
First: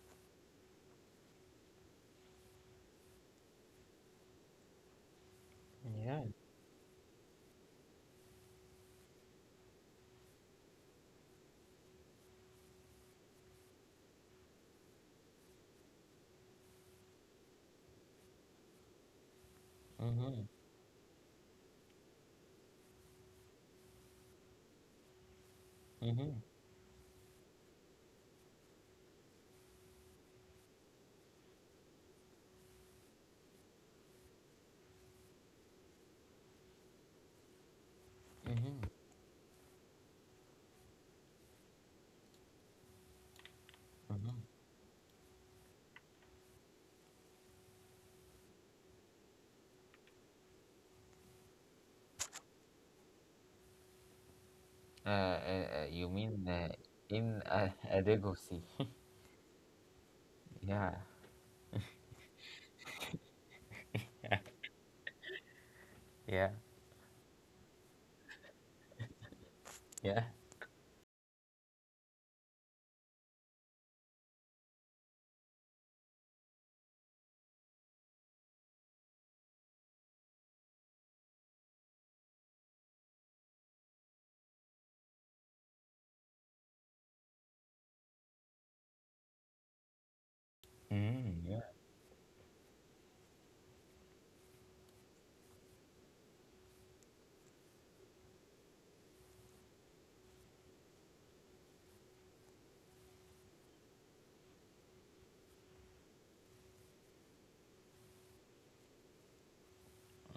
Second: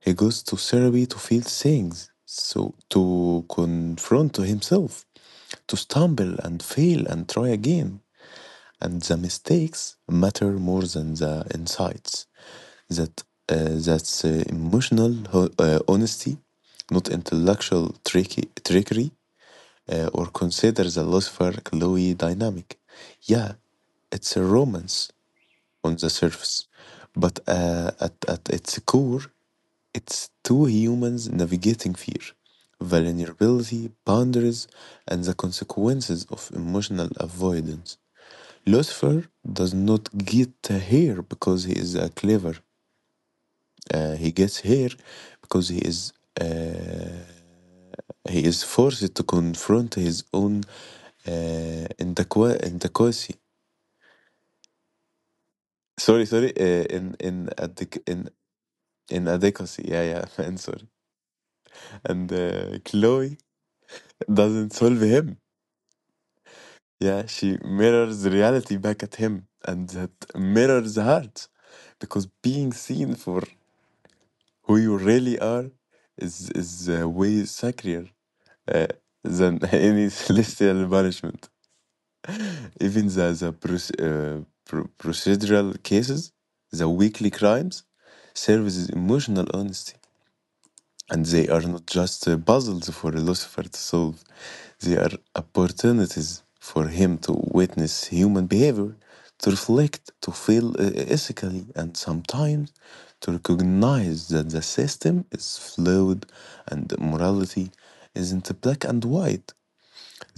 He goes to therapy to feel things, so to confront to himself, to Yeah. stumble and fail and try again. And the mistakes matter more than the insights. That's emotional honesty, not intellectual trickery, or Mm-hmm. consider the Lucifer Chloe dynamic. Yeah, it's a romance on the Mm-hmm. surface, but at its core, it's two humans navigating fear, vulnerability, boundaries, and the consequences of emotional avoidance. Mm-hmm. Lucifer does not get here because he is clever. He Mm-hmm. gets here because uh, he is forced to confront his own uh, inadequacy. You Sorry, mean sorry. In In adequ- in adequacy. inadequacy. Yeah, yeah. And sorry. Yeah, And Chloe doesn't solve him. yeah, Yeah, she mirrors reality back at him, and that yeah. mirrors hers, because being seen for who you really are is way sacred uh, than any celestial punishment. Even the procedural cases, the weekly crimes, serves as emotional honesty. And they are Mm. not just puzzles for a philosopher to solve, they are opportunities for him to witness human behavior, to reflect, to feel ethically, and sometimes to recognize that the system is flawed and morality isn't black and white.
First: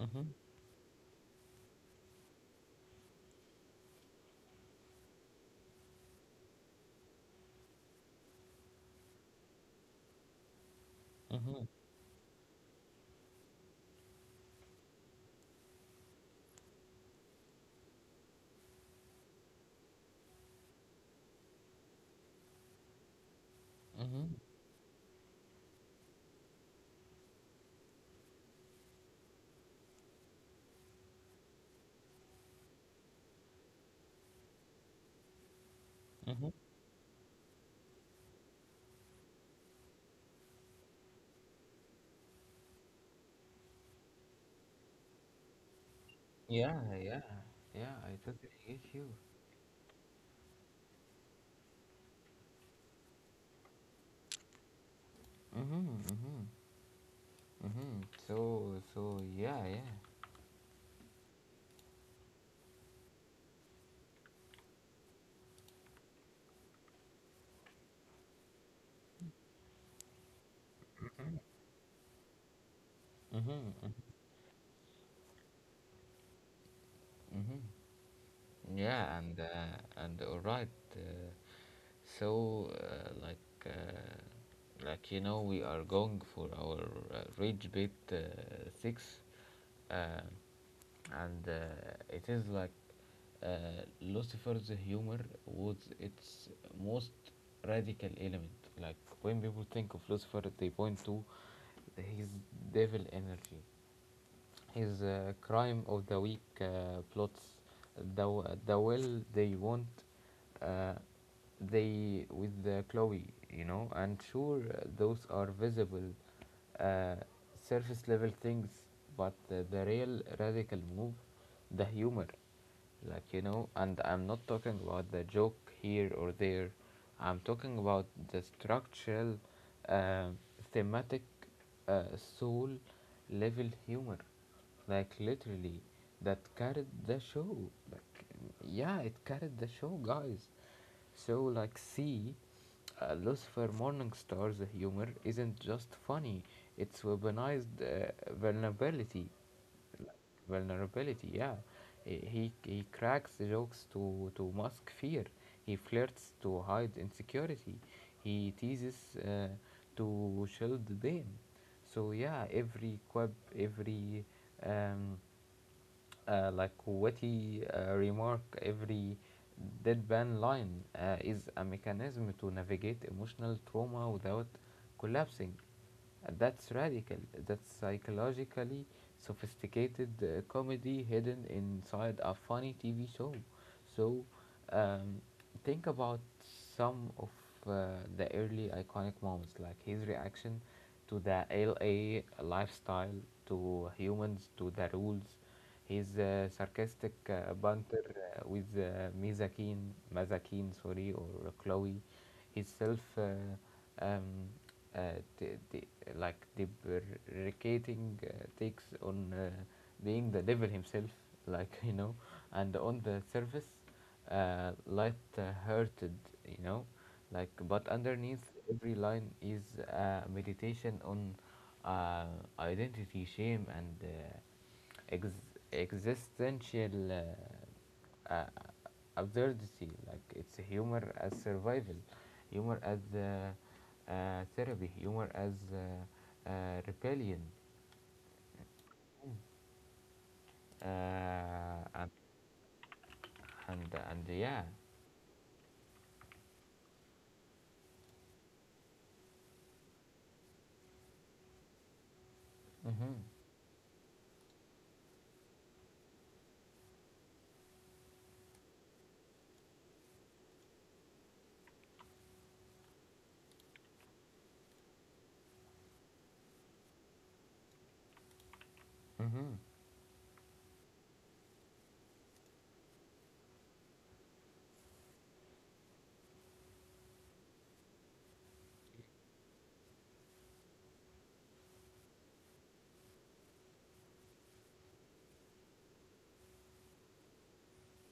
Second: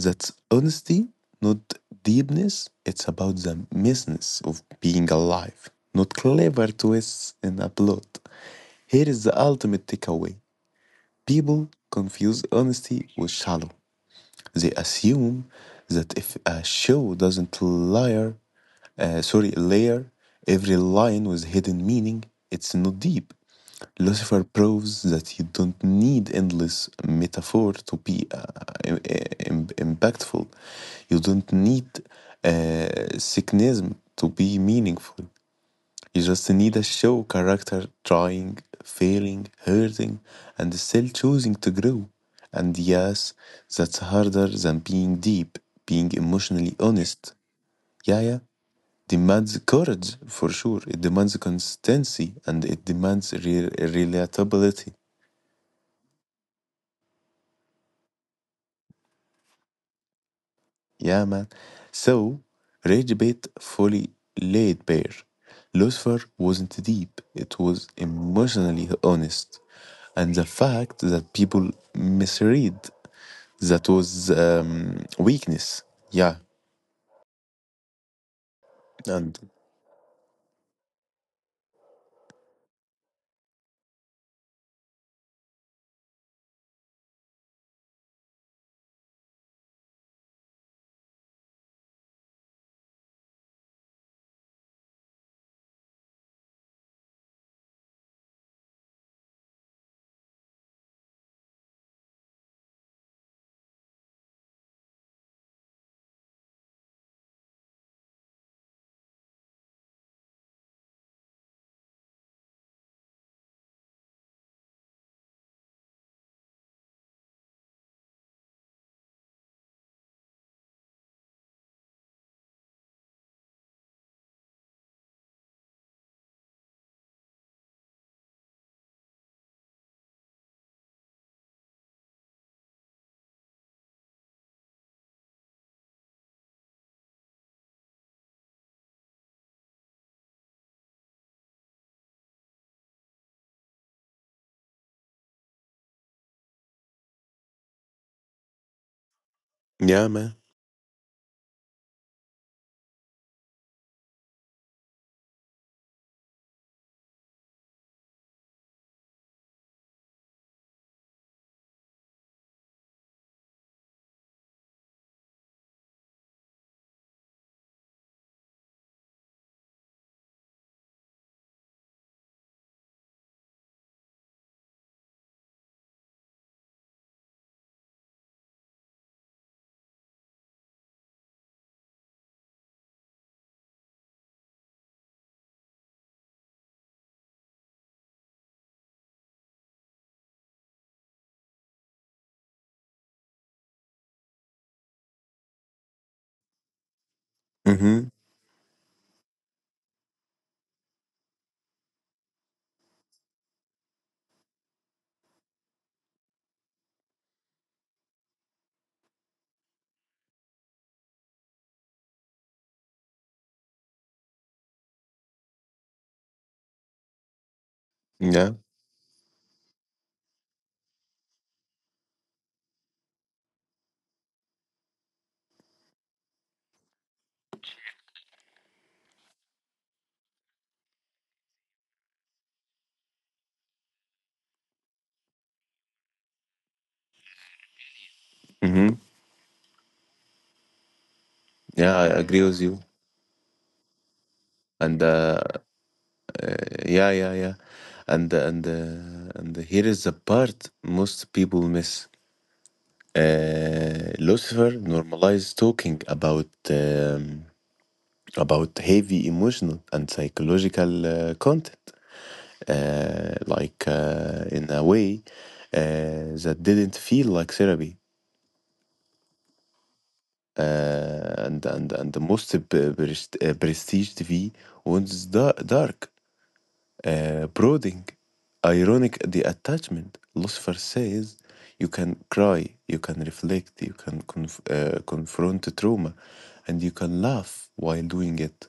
Mm-hmm, honesty, not deepness. It's about the messiness of being alive, not clever twists in a plot. Here is the ultimate takeaway. mm-hmm, People confuse honesty with shallow. They assume that if a show doesn't layer, layer every line with hidden meaning, it's not deep. mm-hmm, Lucifer proves that you don't need endless metaphor to be im- impactful. You don't need cynicism to be meaningful. You mm-hmm. just need a show character trying, failing, hurting, and still choosing to grow. And yes, that's harder than being deep, being emotionally Yeah, yeah, honest. yeah. I Yeah, yeah. totally get you. Demands courage for sure. It demands consistency and it demands relatability. Mm-hmm, mm-hmm, mm-hmm. So, so yeah, yeah. Yeah, man. So, Rage Bait fully laid bare. Lucifer wasn't deep, it was emotionally honest. And the fact that people misread that Mm-hmm, was weakness. Yeah. mm-hmm. Yeah, And and all right. Uh, so, like you know, we are going for our Rage Bit six. Um and it is like Lucifer's humor was its most radical element. Like when people think of Lucifer, they point to his devil energy, his crime of the week plots, the the will they want uh, they with the Chloe, you know, and sure those are visible uh, surface level things, but the real radical move, the humor, like you know, and I'm not talking about the joke here or there, I'm talking about the structural uh, thematic uh, soul level humor, like literally, that carried the show, like yeah, it carried the show guys. So like see, Lucifer Morningstar's humor isn't just funny, it's weaponized vulnerability yeah, man. vulnerability. Yeah, he cracks jokes to mask fear. He flirts to hide insecurity. He teases to shield blame. So yeah, every quip, every um, witty remark, every deadpan line is a mechanism to navigate emotional trauma without collapsing. And that's radical. That's psychologically sophisticated comedy hidden inside a funny TV show. So, um, think about some of uh, the early iconic moments, like his reaction to the LA lifestyle, to humans, to the rules. His sarcastic banter Mm-hmm. With Mizakin, Mazakin, sorry, or Chloe itself, um, uh, the, the, like deprecating takes on being the devil himself, like you know, and on the surface, light-hearted, you know, like, but Yeah. underneath every line is a meditation on uh, identity, shame, and existential uh, absurdity, like it's humor as survival, humor as therapy, humor as rebellion, Mm-hmm. Yeah, uh, I agree with and, you. and And yeah. Yeah, yeah, yeah. And here is the part most people miss. Mm-hmm. Lucifer normalized talking about heavy emotional and psychological content, in a way that didn't feel like therapy. Mm-hmm. And the most prestige TV was dark. Brooding, ironic the attachment. Lucifer says, you can cry, you can reflect, you can confront trauma, and you can laugh while doing it.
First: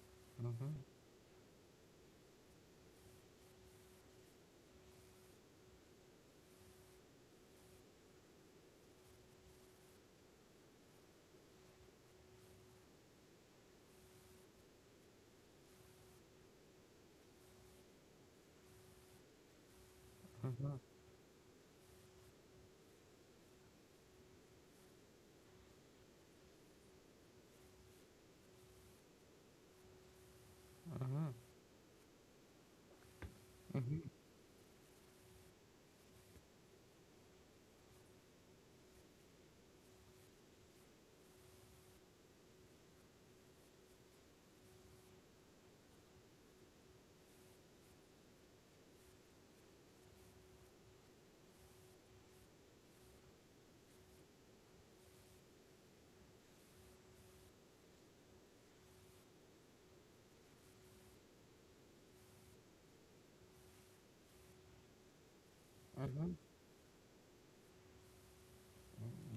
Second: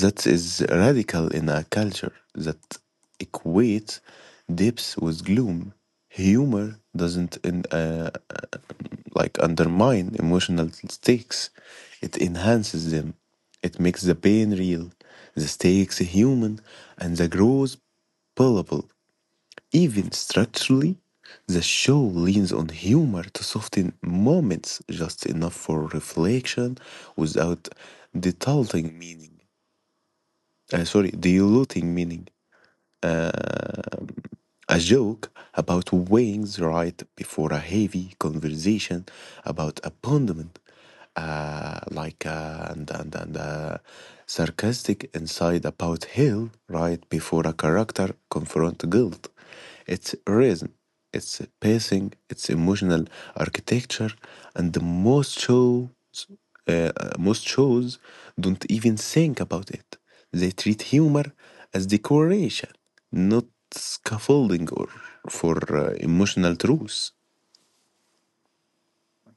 That is Mhm, radical in a culture that equates depth with gloom. Humor doesn't in, like undermine emotional stakes; it enhances them. It makes the pain real, the stakes human, and the growth palpable. Even mhm, structurally, the show leans on humor to soften moments just enough for reflection without diluting meaning. Uh, sorry, mhm, diluting meaning. mhm, A joke about weighing the right before a heavy conversation about abandonment, like and sarcastic inside about hell right before a character confront guilt. It's rhythm, it's pacing, it's emotional architecture, and the most shows don't even think about it. They treat humor as decoration, not scaffolding or for mhm. emotional truth.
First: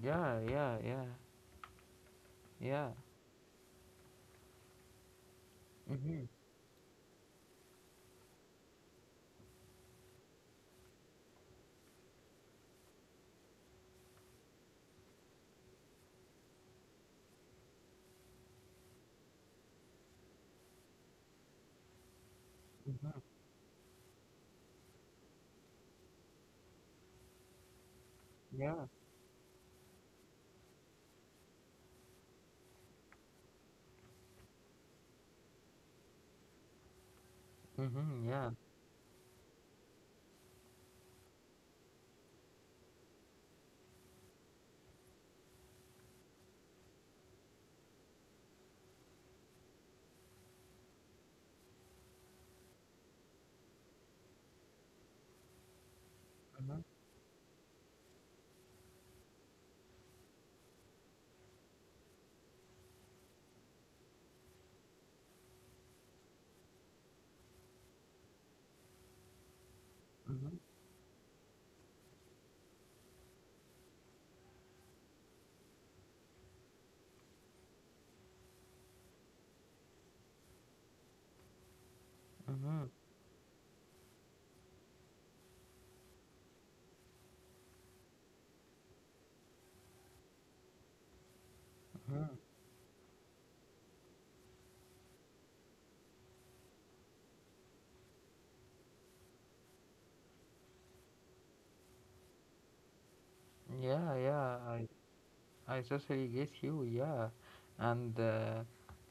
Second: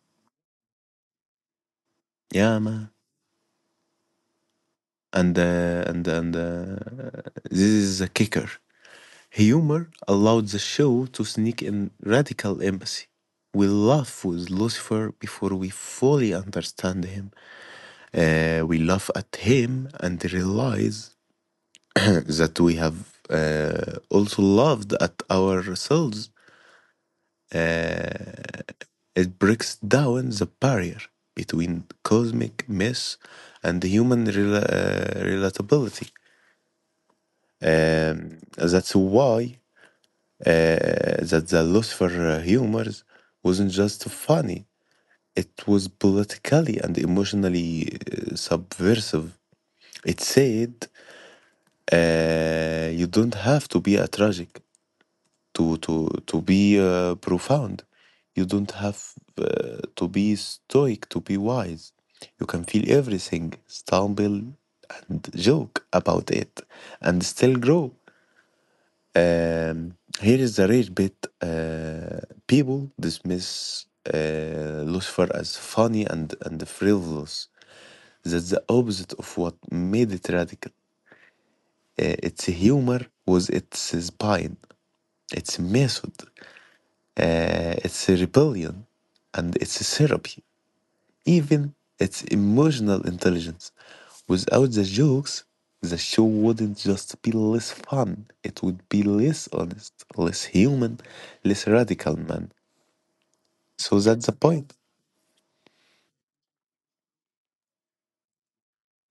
Yeah, yeah, yeah, Yeah, yeah. man. Mhm, And this is a kicker. Humor allowed the show to sneak in radical empathy. We laugh with Lucifer before we fully understand him. We laugh at him and realize that we have mhm, also loved at ourselves, yeah, it breaks down the barrier between cosmic myths and human relatability. mhm, Um, yeah, that's why uh, that the Lucifer humors wasn't just funny; it was politically and emotionally subversive. It said, "You don't have to be a tragic to be mhm, profound, you don't have to be stoic to be wise, you can feel everything stumble and joke about it and still grow. um, Here is mhm, the rare bit. People dismiss Lucifer as funny and frivolous, that's the opposite of what made it radical. Its mhm, humor was its spine, its method. It's a rebellion and it's a therapy. Even it's mhm. emotional intelligence. Without the jokes, the show wouldn't just be less fun, it would be less honest, less human, less radical, man. So Yeah, that's the yeah. point. I totally get you, yeah, and uh,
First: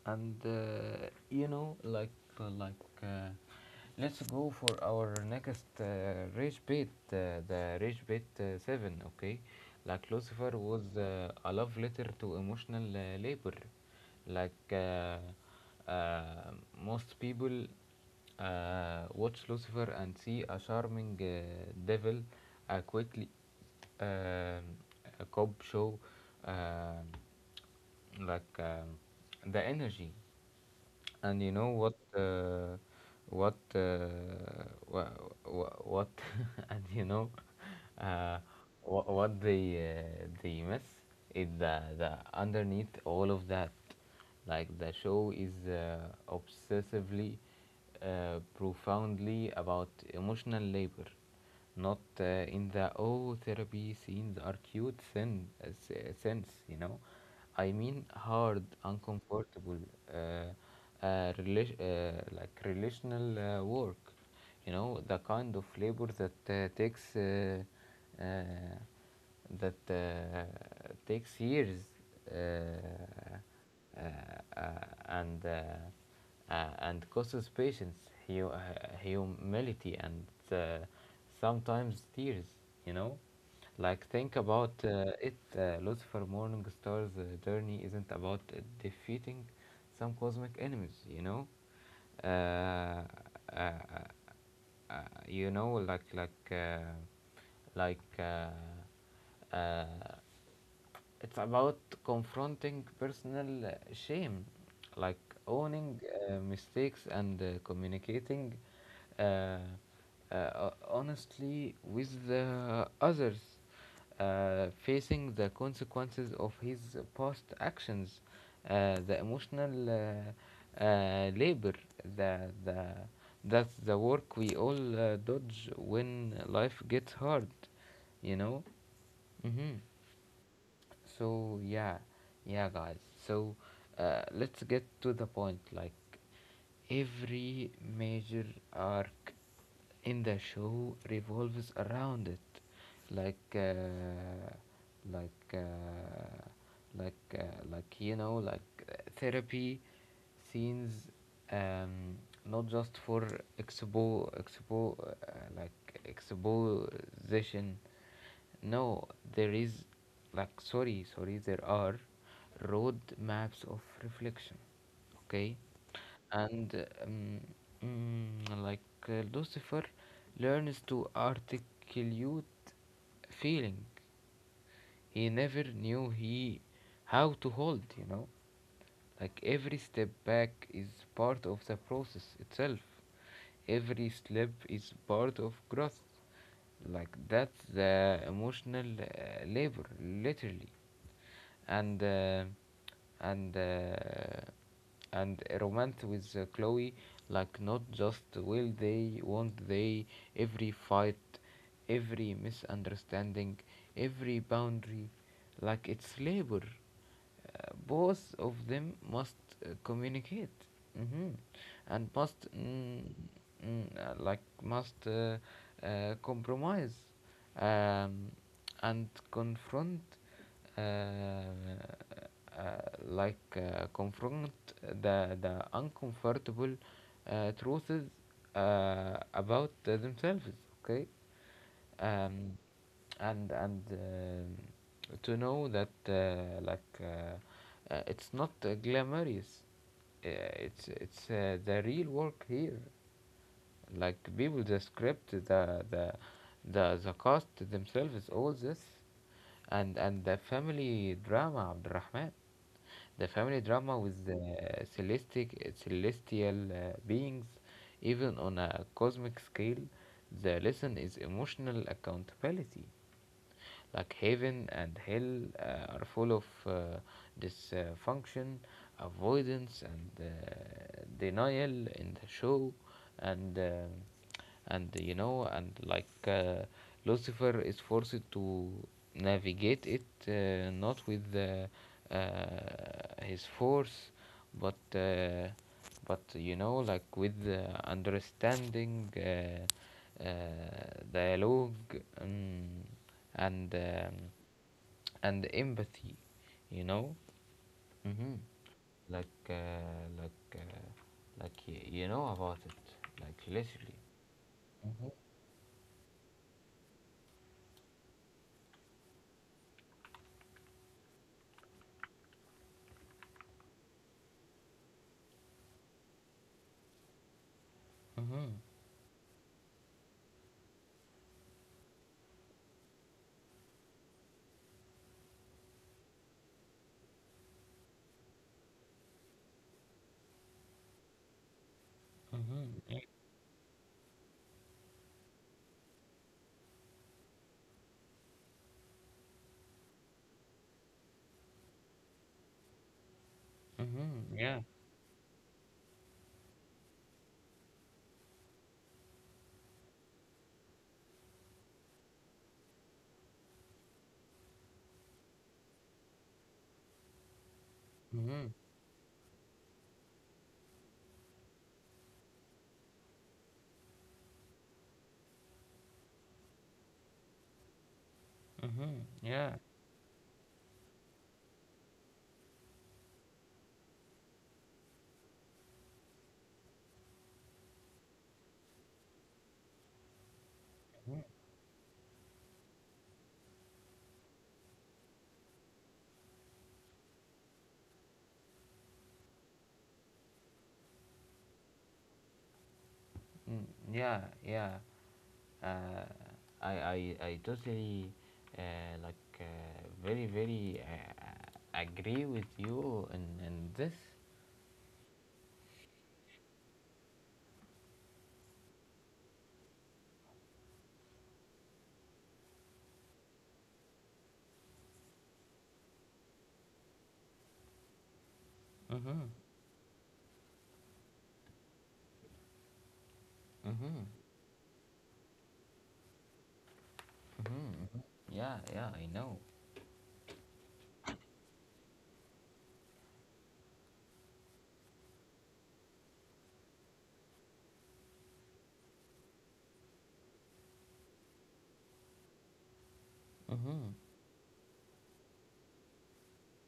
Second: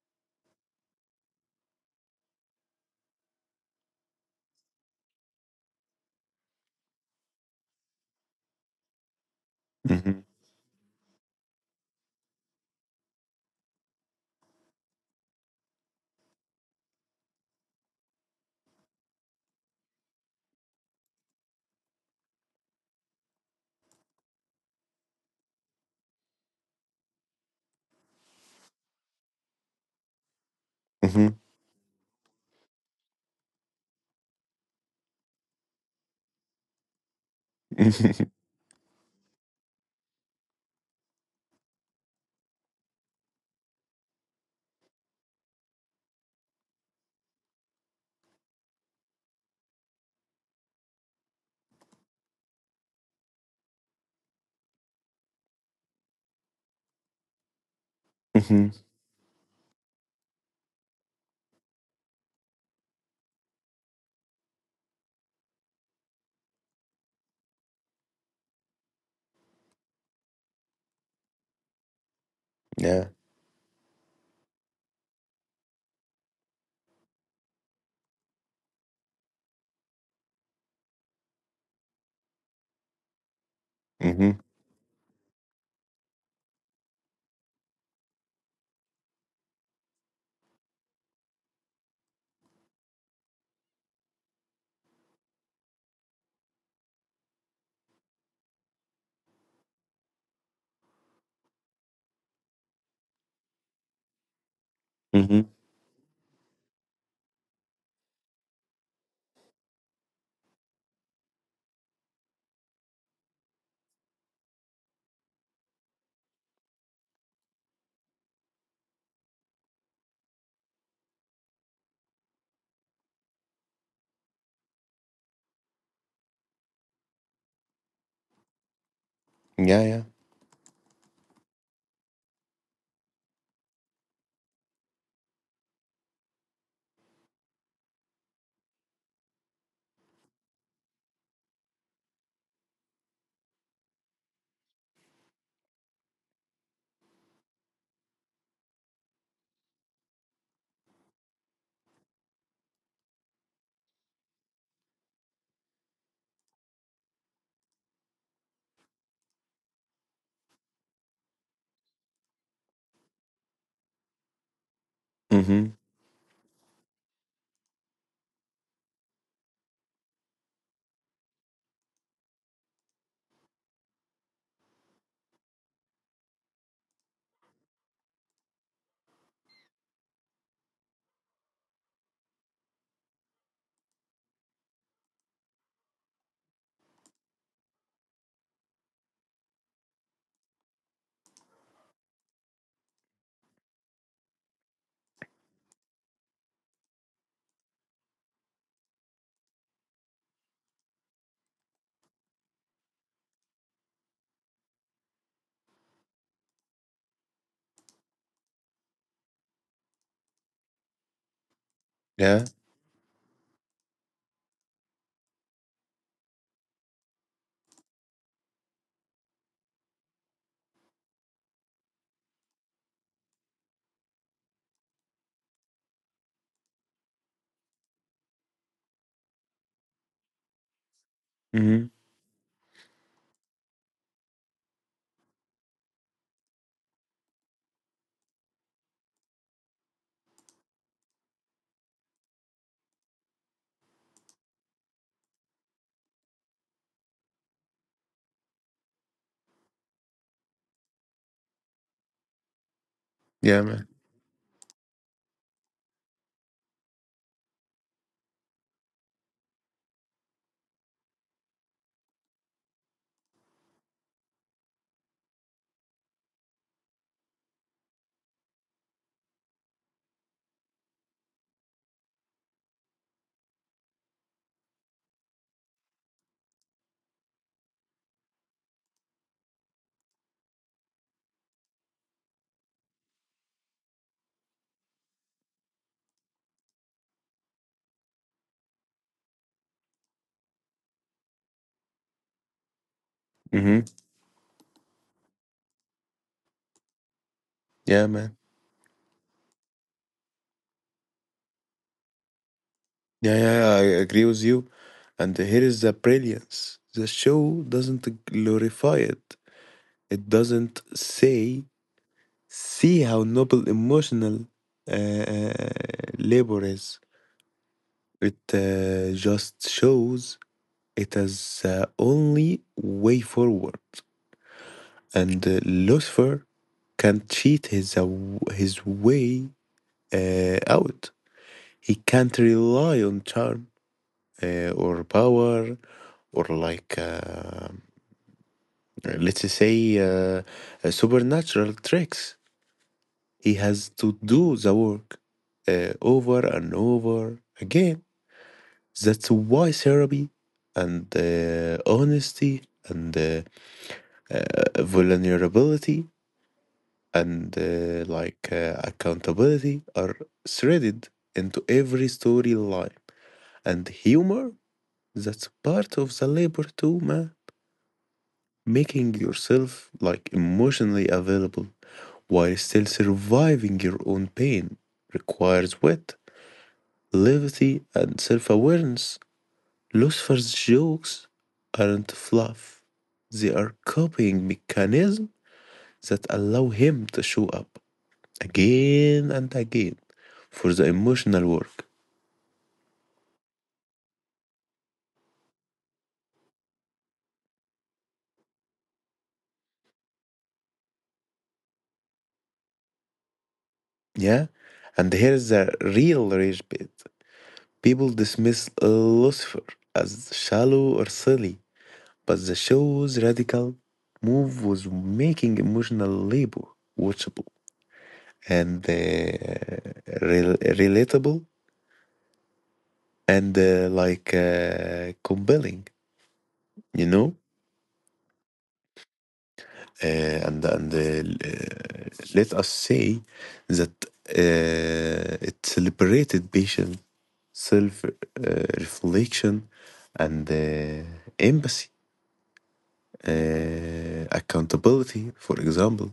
and you know, like let's go for our next rage bit, the rage bit seven, okay? Like Mm-hmm. Lucifer was a love letter to emotional labor, like uh, most people watch Lucifer and see a charming devil, a quickly um a cop show, um like um the energy. Mm-hmm. And you know what, what, uh, wha wha- what, and you know, uh, what they miss is the underneath all of that, like the show is obsessively, profoundly about emotional labor, not in the oh therapy scenes are cute sense, you know. I mean hard, Hmm. uncomfortable, uh, relational work, you know, the kind of labor that uh, takes years uh, Yeah. uh, uh, and uh, and causes patience, hu- uh, humility, and uh, sometimes tears. You know, like think Mm-hmm. about it. Lucifer Morningstar's journey isn't about defeating some cosmic enemies. You know. Uh, uh, uh, uh, you know, like uh, it's about confronting personal shame, like Mm-hmm. owning mistakes and communicating uh, uh, honestly with the others, facing the consequences of his past actions, the emotional labor, the, the, that's the work we all dodge when life gets hard, you know? Mm-hmm. Yeah, yeah. So yeah, yeah, guys. So let's get to the point. Like every major arc in the show revolves around it, like uh, like uh, like uh, like you know like therapy scenes, um, not just for expo expo uh, like exposition. No, there is, like, there are road maps of reflection, okay? Mm-hmm. And um, mm, like Lucifer learns to articulate feeling he never knew he how to hold. Like every step back is part of the process itself, every slip is part of growth. Like that's the emotional labor, literally. And uh, and uh, and a romance with Chloe. Like not just will they, won't they? Every fight, every misunderstanding, every boundary, like it's labor. Both of them must communicate hmm and Yeah. must mm, uh, like must uh, compromise, um, and confront, uh, uh, confront the uncomfortable truths about themselves, okay. Mm-hmm. Um, and and um to know that it's not glamorous, uh, it's the real work here. Like people, the script, the cast themselves, all this, and the family drama, Abd Rahman, the family Yeah, man. drama with the celestic celestial beings. Even on a cosmic scale, the lesson is emotional accountability. Like heaven and hell are full of dysfunction, avoidance, and denial in the show. And uh, and you know, and like Lucifer is forced to navigate it not with his force, but with understanding. Uh, Dialogue. Um, and um, Mm-hmm. and empathy, you know. Mm-hmm. Yeah, man. Like, uh, like, uh, you know about it. Like Yeah, yeah, literally. yeah, I agree with you. Mm-hmm. And here is the brilliance. The show doesn't glorify it. It doesn't say, see how noble emotional uh, uh, labor is. Mm-hmm. It just shows it as the only way forward. And Lucifer can't cheat his way out. He Mm-hmm. can't Yeah. rely on charm or power or like let's say supernatural tricks. He Mm-hmm. has Yeah. to do the work over and over again. That's why therapy and honesty and vulnerability and Mm-hmm. Accountability are threaded into every storyline, and humor, that's part of the labor too, man. Mm-hmm. Yeah. Making yourself like emotionally available while still surviving your own pain requires wit, levity, and self awareness. Lucifer's Mm-hmm. jokes aren't fluff, they are coping mechanisms that allow him to show up again and again for the emotional work. Mm. Yeah. Yeah. Uh, I totally uh, very very agree with you in this. Yeah? And here's the real rage bit, people dismiss Lucifer as shallow or silly, but the show's radical move was making emotional labor watchable Mm-hmm. and relatable Mm-hmm. and compelling, you know? Mm-hmm. Yeah, yeah, I know. And let us say that it celebrated patient self reflection and empathy, Mm-hmm. Accountability, for example,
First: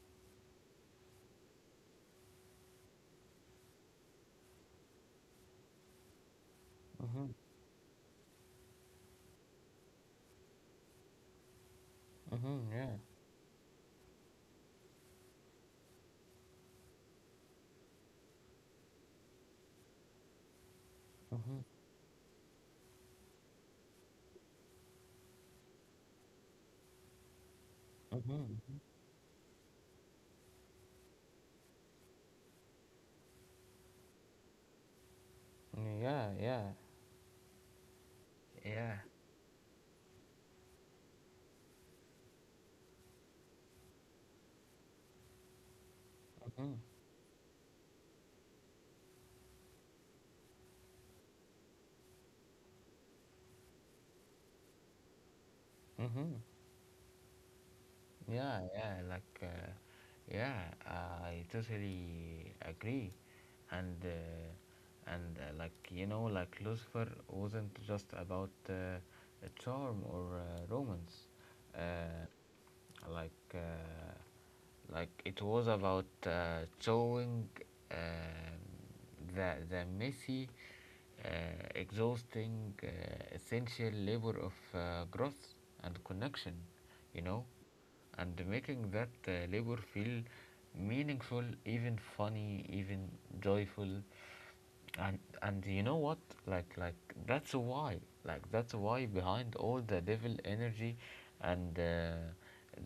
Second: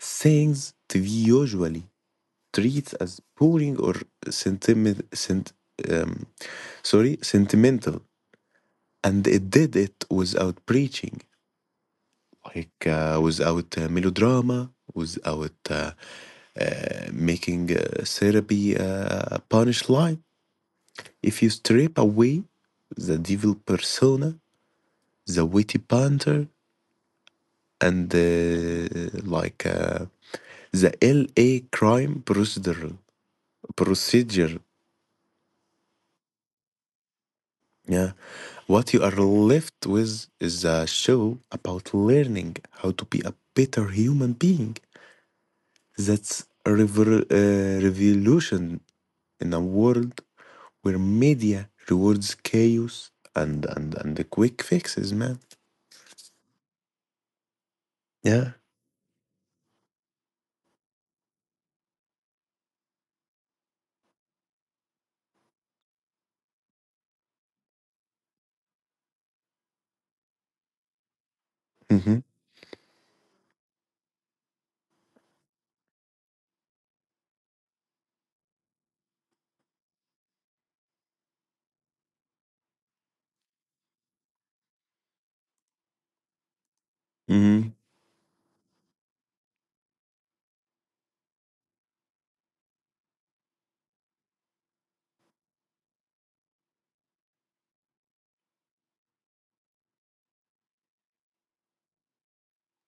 things to be usually treats as boring or sentiment, sent, um, Mm-hmm. sentimental. And it did it without preaching, Mm-hmm. Yeah. Without melodrama, without making therapy a punchline. If you Mm-hmm. strip away the devil persona, the witty banter, and Mm-hmm. The LA crime procedure, Yeah. Yeah. yeah. What Yeah. you are left with is a show about learning how to be a better human being. That's a Mm-hmm. Revolution in a world where media rewards chaos and, and the quick fixes, man. Mm-hmm. Yeah. Yeah. Yeah. Yeah. I totally agree, and Lucifer wasn't just about a charm or romance. Mm-hmm. Uh, like uh, it was about showing um the messy, uh, exhausting, essential labor of growth and connection, you know, Mm-hmm. and making that labor feel meaningful, even funny, even joyful. And you know what like That's why, that's why behind all the devil energy and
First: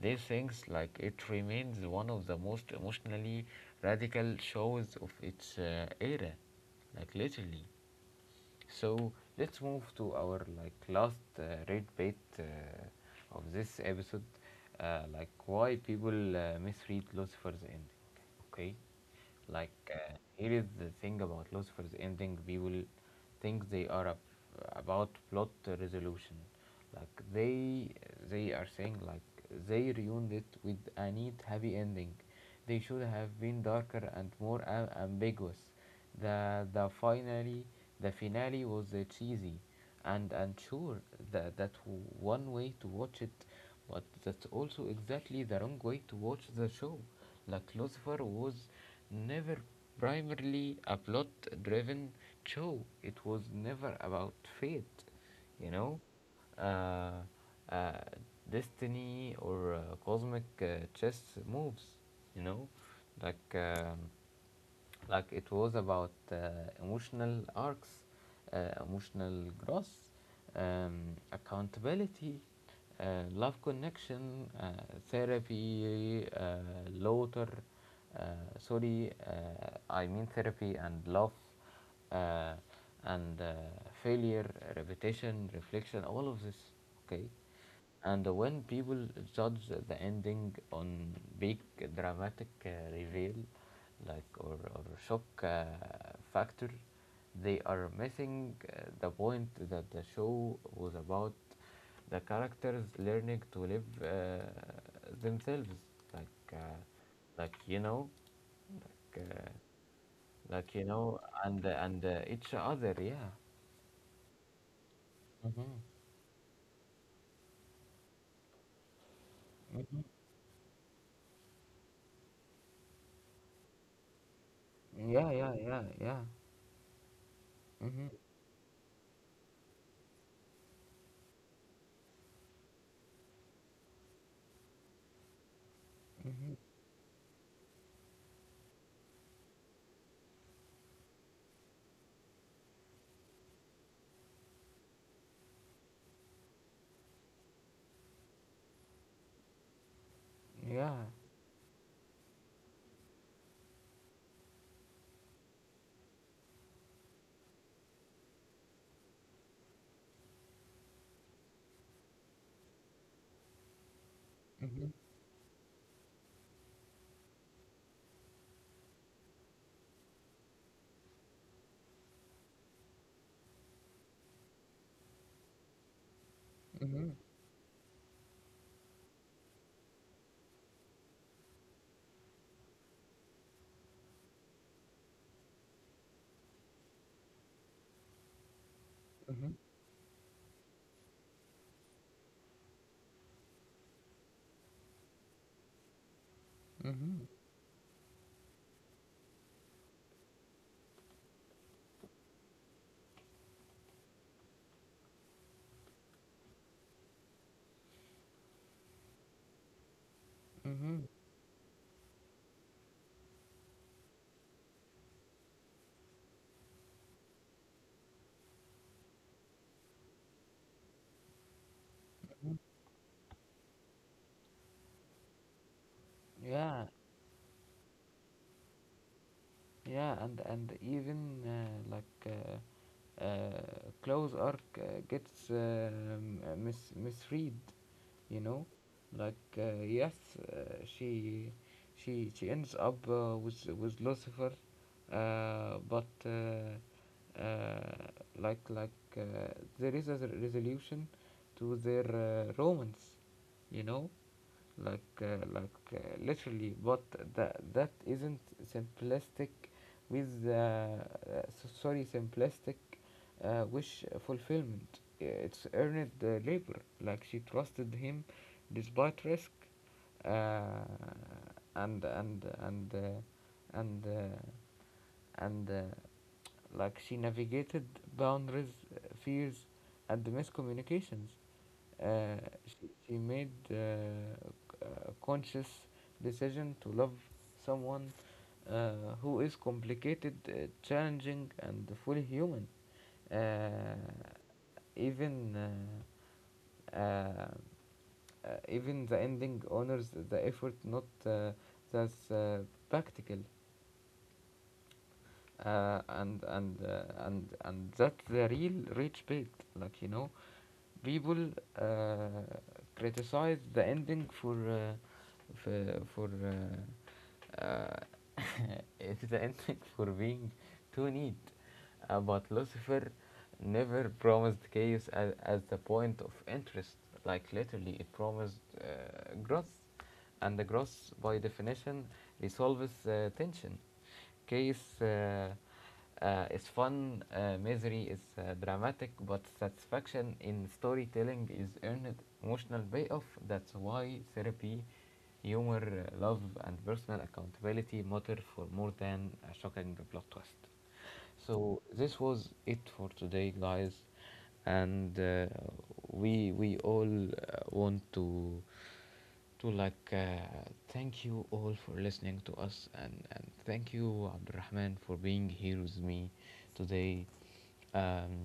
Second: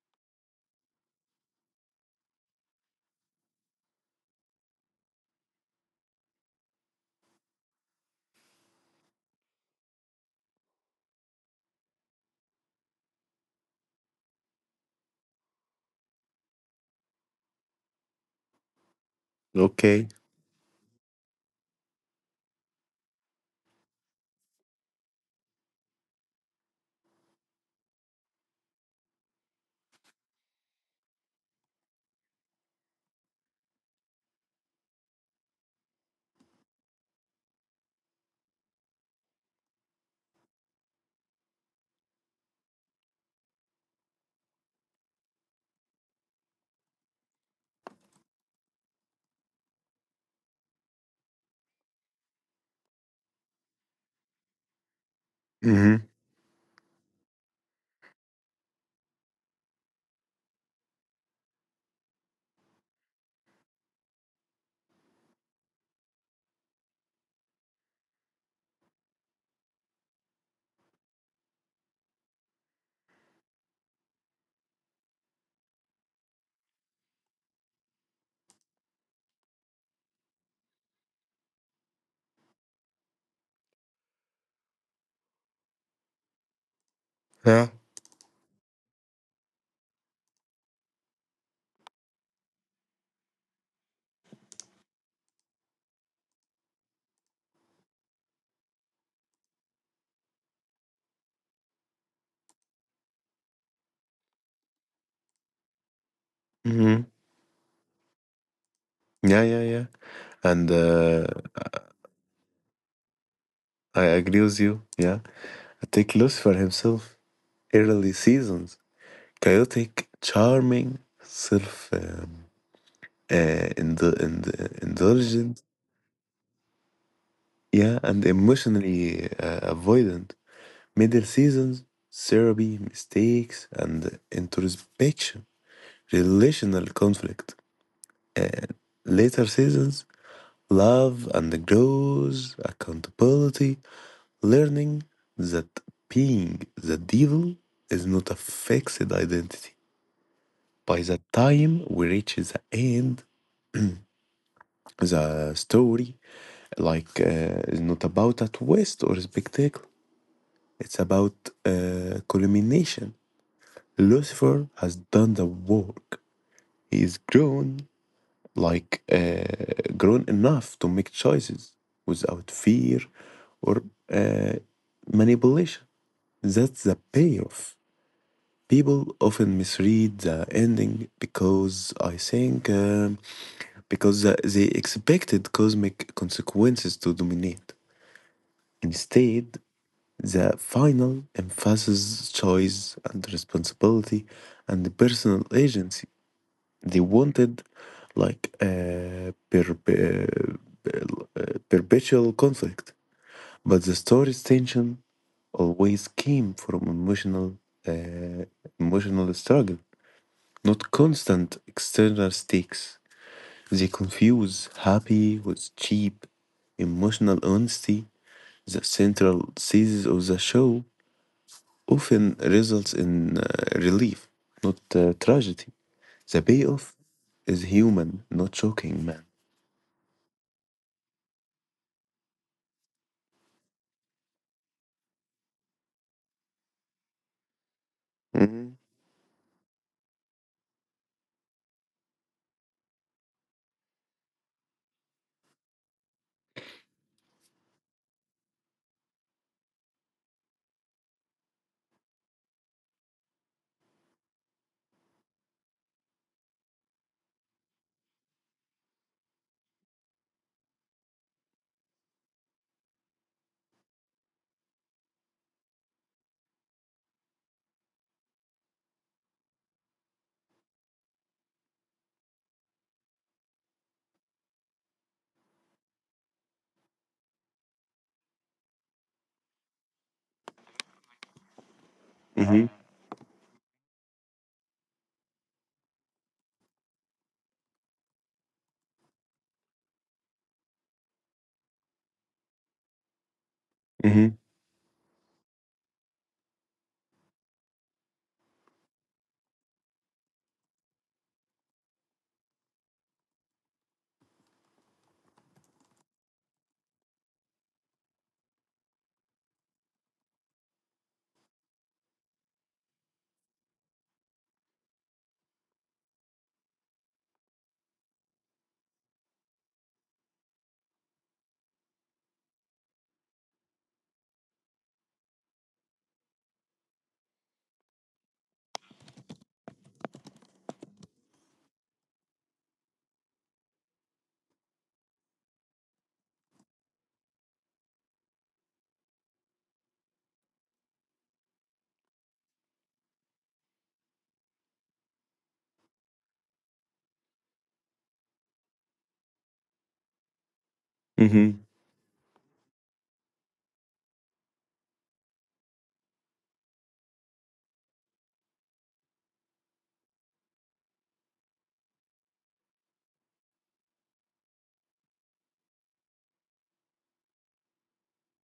these things, like it remains one of the most emotionally radical shows of its era, like literally. So let's move to our like last red bait of this episode, like why people misread Lucifer's ending. Okay, Okay. Here is the thing about Lucifer's ending: people think they are about plot resolution. Like they are saying like they ruined it with a neat happy ending. They should have been darker and more ambiguous. The the finally the finale was cheesy, and sure, that one way to watch it, but that's also exactly the wrong way to watch the show. Like Lucifer was never primarily a plot-driven show. It was never about fate, you know, Mm-hmm. uh, uh, destiny or cosmic chess moves, you know. like um, it was about emotional arcs, emotional growth, accountability, love, connection, therapy, laughter. Uh, Sorry, I mean therapy and love uh, and failure, repetition, reflection, all of this. Okay. Yeah. And when people judge the ending on big dramatic reveal, or shock factor, they are missing the point that the show was about. The characters learning to live themselves, like uh, Mm-hmm. like you know, uh, Yeah, yeah, yeah. And like you know, and each other, yeah. I agree with you. Yeah. Mm-hmm. Take loss for himself. Early seasons. Chaotic, charming, self. Yeah, yeah, Indulgent, yeah, yeah. yeah, Mm-hmm. and emotionally avoidant. Middle seasons, therapy, mistakes, and introspection, relational conflict. Later seasons, love and growth, accountability, learning that being the devil is not a fixed identity. Yeah. By the time we reach the end, the story, is not about a twist or spectacle. It's about culmination. Lucifer Mm-hmm. has done the work. He is grown, grown enough to make choices without fear or uh, manipulation. That's the Mm-hmm. payoff. People often misread the ending because I think because they expected cosmic consequences to dominate. Instead, Mm-hmm. the final emphasizes choice and responsibility and personal agency. They Mm-hmm. wanted a perpetual conflict, but the story's tension always came from uh, emotional struggle, not Mm-hmm. constant external stakes. They confuse happy with cheap emotional honesty, the central thesis of the show often results in relief, not tragedy. The Yeah. payoff is human, not shocking, man. Yeah, and even close arc gets misread, you know. Mm-hmm. Like yes, uh, she she ends up with Lucifer, but uh, like like uh, there is a resolution to their romance, you know, like uh, like uh, literally. But that that isn't simplistic with sorry, simplistic wish fulfillment. It's earned labor. Like she trusted him despite risk, uh, and and and uh, and uh, and like she navigated boundaries, fears, and miscommunications. uh, Mm-hmm. She made a conscious decision to love someone uh, who is complicated, challenging, and fully human. Uh, Mm-hmm. even uh, uh, Even the ending honors the effort, not that's practical. And that's the real rich bait, like you know. People uh, criticize the ending for for uh, it's the ending for being too neat. But Lucifer never promised chaos as the point of interest. Like literally, it promised growth, and the growth, by definition, resolves tension. Chaos, it's fun. Misery is dramatic, but satisfaction in storytelling is earned emotional payoff. That's why therapy, humor, love, and personal accountability matter for more than a shocking plot twist. Mm-hmm. So this was it for today, guys. And uh, we we all want to to like uh, thank you all for listening to us, and thank you, Abdurrahman, for being here with me today, um,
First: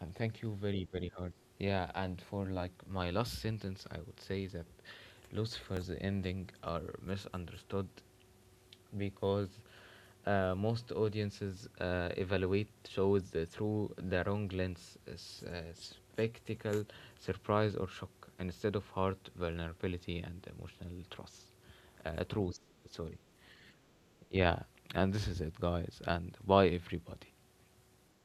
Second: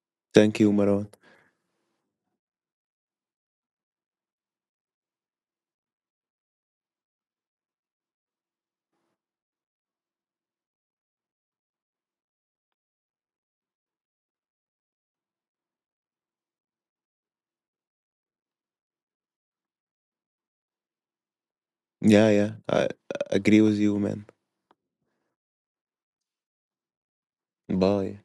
and thank you Thank you, very Marwan. very hard. Yeah, and for like my last sentence, I would say that Lucifer's ending are misunderstood because most audiences evaluate shows through the wrong lens: spectacle, surprise, or shock, instead of heart, vulnerability, and emotional trust. Yeah, yeah. Truth, I sorry. agree with you, man. Yeah, and this is it, guys, and bye, everybody. Bye.